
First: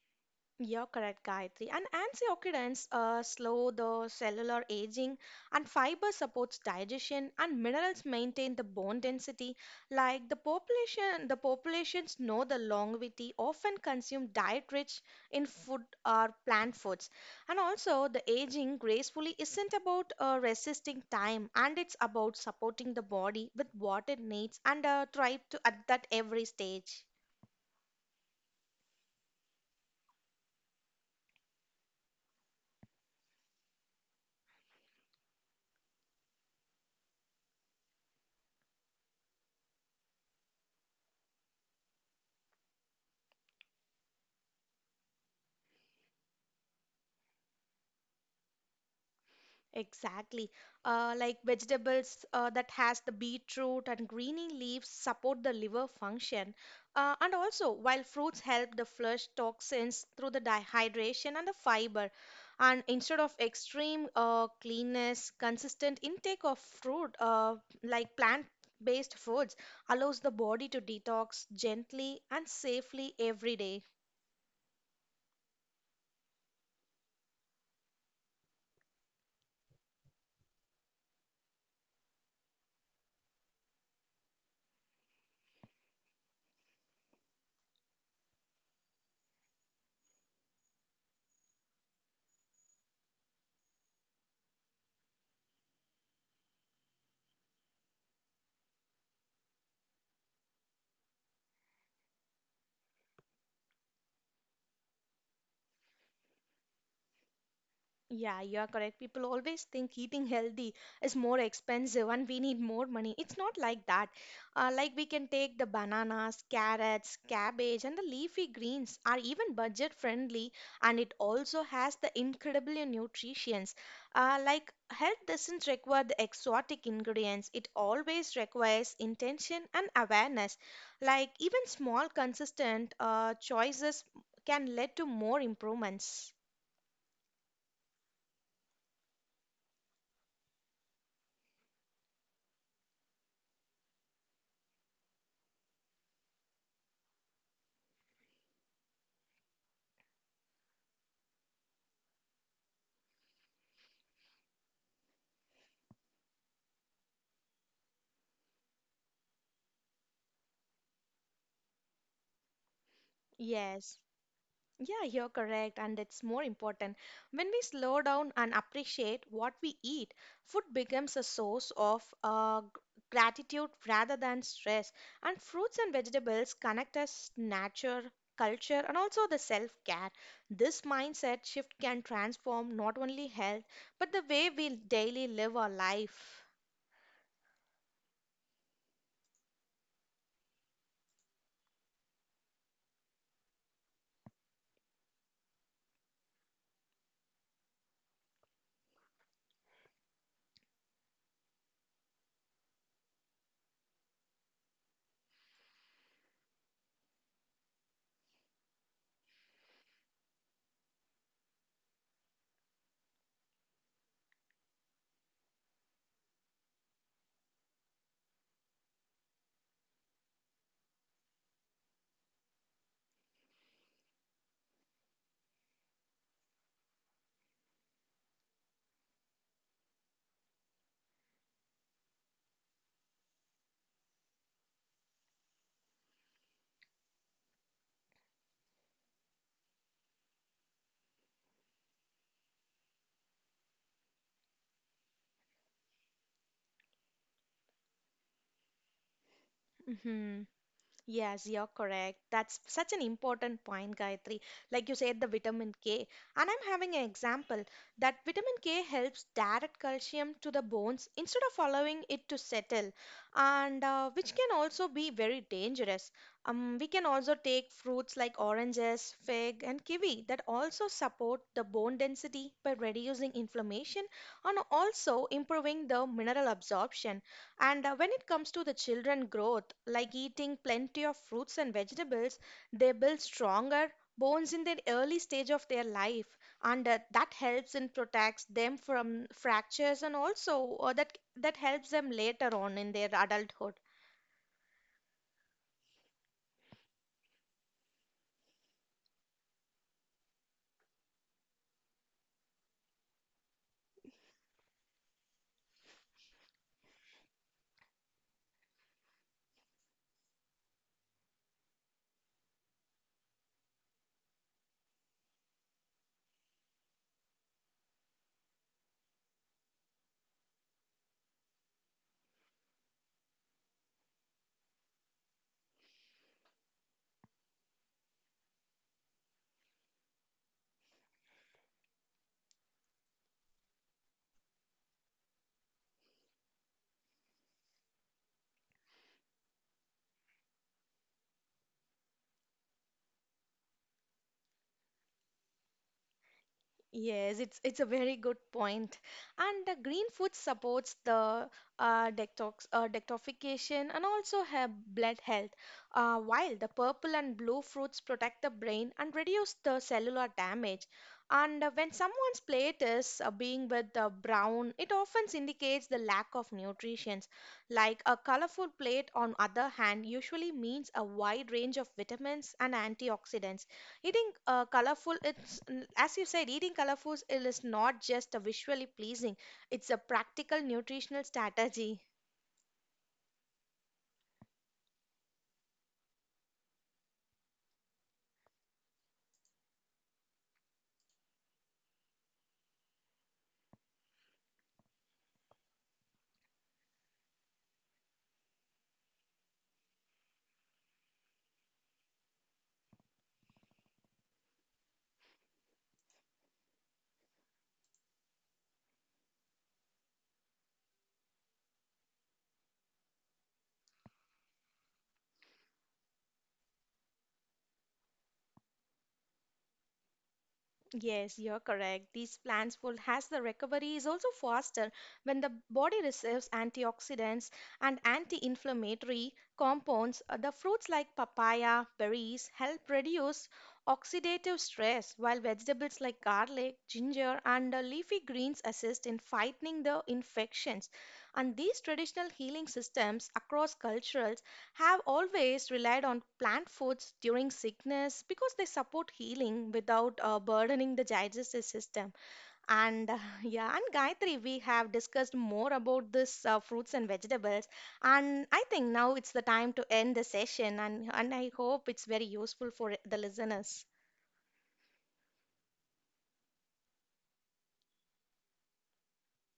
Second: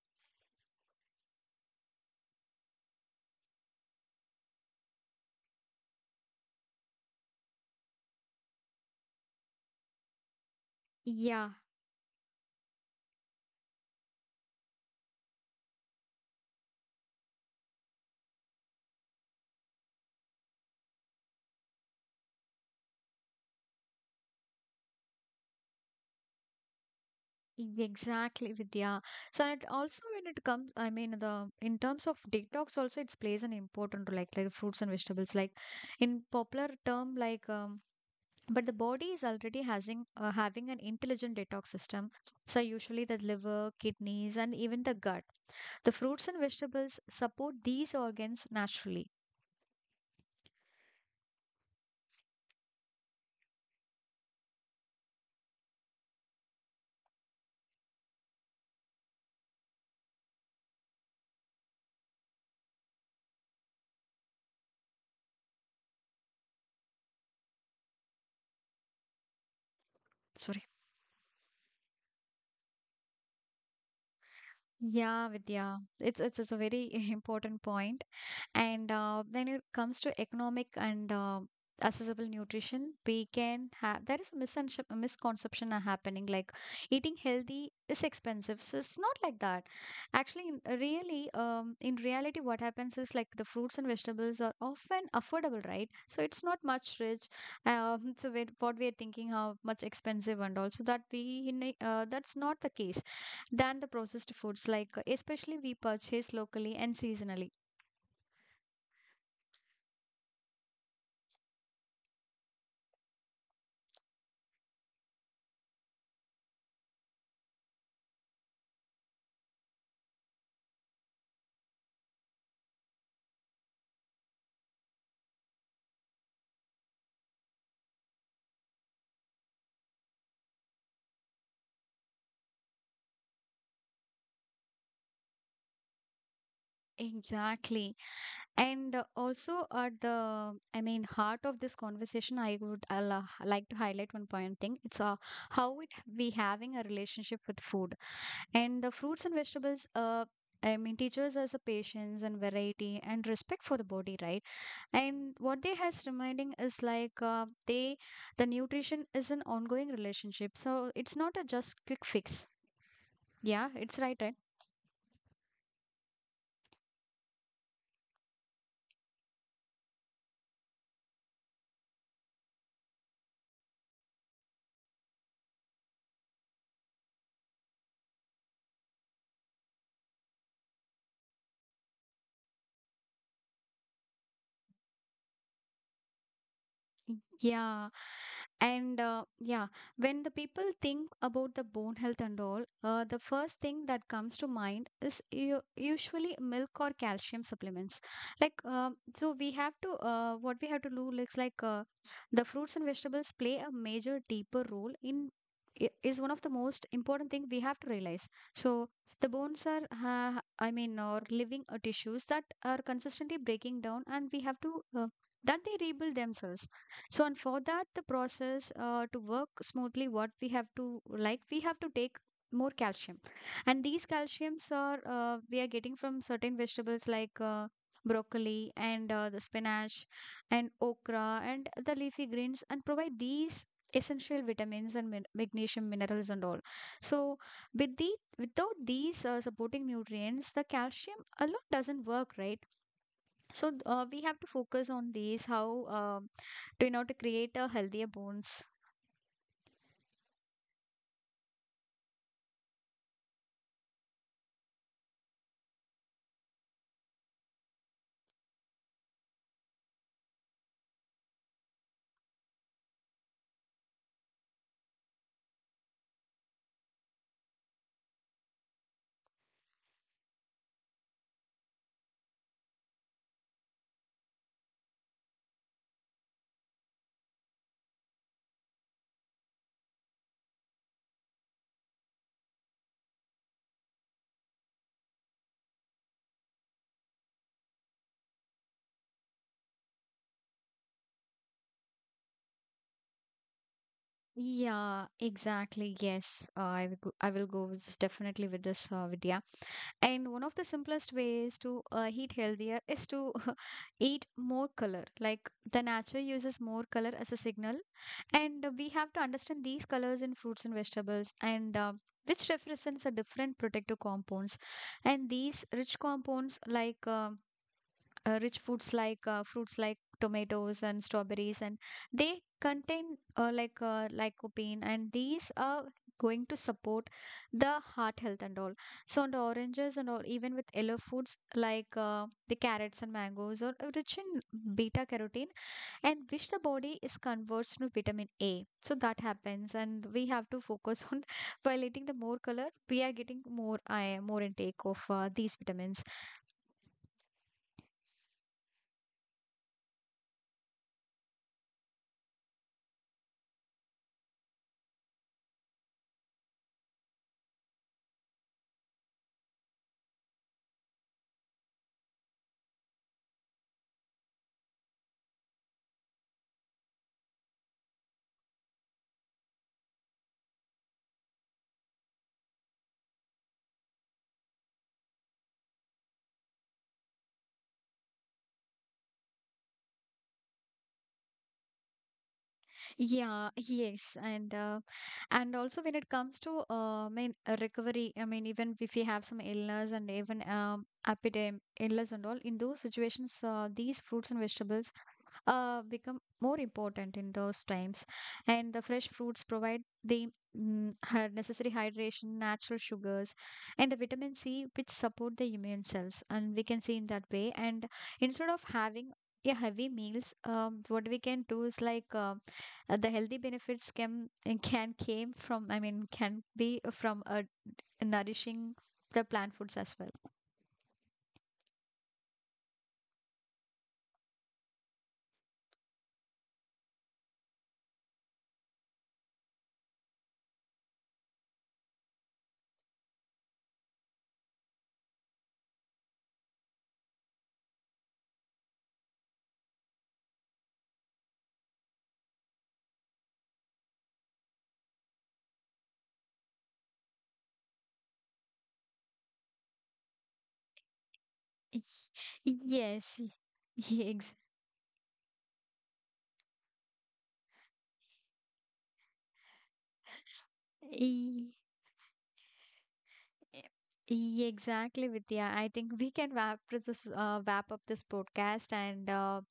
[SPEAKER 2] You're correct, Gayatri. And antioxidants slow the cellular aging, and fiber supports digestion, and minerals maintain the bone density. Like the
[SPEAKER 1] Yeah,
[SPEAKER 2] populations know the longevity often consume diet rich in food or plant foods. And also, the aging gracefully isn't about resisting time, and it's about supporting the body with what it needs and thrive to at that every stage.
[SPEAKER 1] exactly, Vidya. So and also when it comes, I mean the in terms of detox also it plays an important role, like fruits and vegetables, like in popular term like but the body is already having an intelligent detox system. So usually the liver, kidneys, and even the gut. The fruits and vegetables support these organs naturally.
[SPEAKER 2] Exactly. Like vegetables that has the beetroot and greeny leaves support the liver function. And also, while fruits help the flush toxins through the dehydration and the fiber. And instead of extreme cleanness, consistent intake of fruit, like plant-based foods, allows the
[SPEAKER 1] Sorry.
[SPEAKER 2] body to detox gently and safely every day.
[SPEAKER 1] Yeah, Vidya, it's a very important point. And when it comes to economic and accessible nutrition, we can have there is a misconception, misconception are happening like eating healthy is expensive. So it's not like that. Actually, in, really, in reality, what happens is like the fruits and vegetables are often affordable, right? So it's not much rich. So we what we are thinking how much expensive, and also that we that's not the case than the processed foods like especially we purchase locally and seasonally.
[SPEAKER 2] Yeah, you are correct. People always think eating healthy is more expensive and we need more money. It's not like that. Like we can take the bananas, carrots, cabbage, and the leafy greens are even budget friendly, and it also has the incredibly nutrients. Like health doesn't require the exotic ingredients, it always requires intention and awareness. Like even small, consistent choices can lead to more improvements.
[SPEAKER 1] Exactly. And also at the I mean heart of this conversation, I would like to highlight one point thing, it's how it we having a relationship with food and the fruits and vegetables I mean, teaches us a patience and variety and respect for the body, right? And what they has reminding is like the nutrition is an ongoing relationship. So it's not a just quick fix. Yeah,
[SPEAKER 2] Yes.
[SPEAKER 1] it's right, right?
[SPEAKER 2] Yeah, you're correct, and it's more important. When we slow down and appreciate what we eat, food becomes a source of gratitude rather than stress. And fruits and vegetables connect us nature, culture, and also the self-care. This mindset shift can transform not only health, but the way we daily live our life.
[SPEAKER 1] Yeah. And yeah, when the people think about the bone health and all, the first thing that comes to mind is usually milk or calcium supplements. Like, so we have to, what we have to do looks like the fruits and vegetables play a major deeper role in. Is one of the most important thing we have to realize. So the bones are, uh, I mean, or living tissues that are consistently breaking down, and we have to uh, that they rebuild themselves, so and for that the process to work smoothly what we have to, like we have to take more calcium, and these calciums are we are getting from certain vegetables like broccoli and the spinach and okra and the leafy greens, and provide these essential vitamins and magnesium minerals and all. So with the without these supporting nutrients, the calcium alone doesn't work, right? So we have to focus on these how to, you know, to create a healthier bones.
[SPEAKER 2] Mhm. Yes, you're correct. That's such an important point, Gayatri. Like you said, the vitamin K. And I'm having an example that vitamin K helps direct calcium to the bones instead of allowing it to settle, and which can also be very dangerous. We can also take fruits like oranges, fig, and kiwi that also support the bone density by reducing inflammation and also improving the mineral absorption. And when it comes to the children growth, like eating plenty of fruits and vegetables, they build stronger bones in their early stage of their life, and that helps and protects them from fractures, and also that helps them later on in their adulthood.
[SPEAKER 1] Yeah, exactly. Yes, I will go with this, definitely with this, Vidya. And one of the simplest ways to eat healthier is to eat more color. Like the nature uses more color as a signal, and we have to understand these colors in fruits and vegetables, and which represents a different protective compounds. And these rich compounds like rich foods like fruits like tomatoes and strawberries, and they contain lycopene, and these are going to support the heart health and all. So and oranges and all, even with yellow foods like the carrots and mangoes are rich in beta carotene, and which the body is converts to vitamin A, so that happens, and we have to focus on while eating the more color we are getting more more intake of these vitamins.
[SPEAKER 2] Yes, it's a very good point. And the green food supports the detoxification and also have blood health, while the purple and blue fruits protect the brain and reduce the cellular damage. And when someone's plate is being with the brown, it often indicates the lack of nutrition. Like a colorful plate, on other hand, usually means a wide range of vitamins and antioxidants. Eating colorful, as you said, eating colorful is not just a visually pleasing, it's a practical nutritional strategy.
[SPEAKER 1] Yeah, yes, and also when it comes to recovery, I mean even if we have some illness and even epidemic illness and all, in those situations, these fruits and vegetables become more important in those times, and the fresh fruits provide the necessary hydration, natural sugars, and the vitamin C which support the immune cells, and we can see in that way. And instead of having a heavy meals, what we can do is like the healthy benefits can eh, can came from I mean can be from a nourishing the plant foods as well.
[SPEAKER 2] Yes, you're correct. These plants will has the recovery is also faster when the body receives antioxidants and anti-inflammatory compounds. The fruits like papaya, berries help reduce oxidative stress, while vegetables like garlic, ginger, and leafy greens assist in fighting the infections. And these traditional healing systems across cultures have always relied on plant foods during sickness because they support healing without burdening the digestive system.
[SPEAKER 1] Yes,
[SPEAKER 2] And yeah, and
[SPEAKER 1] yes,
[SPEAKER 2] Gayatri, we have discussed more about this fruits and vegetables. And I think now it's the time to end the session. And I
[SPEAKER 1] e-
[SPEAKER 2] hope it's very useful for the listeners.
[SPEAKER 1] E- Exactly, Vidya. I think we can wrap up this podcast, and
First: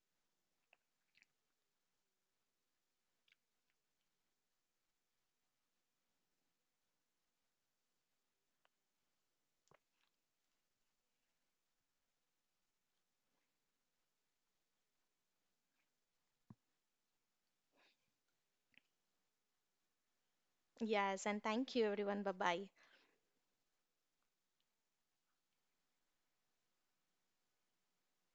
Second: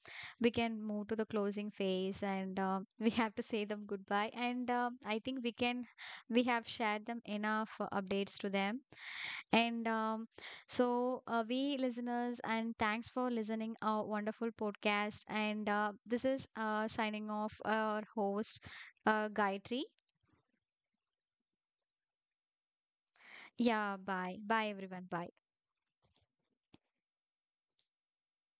[SPEAKER 1] we can move to the closing phase, and we have to say them goodbye. And I think we can we have shared them enough updates to them. And we listeners, and thanks for listening our wonderful podcast. And this is signing off our host, Gayatri.
[SPEAKER 2] Yes, and thank you, everyone. Bye bye.
[SPEAKER 1] Yeah, bye, bye everyone, bye.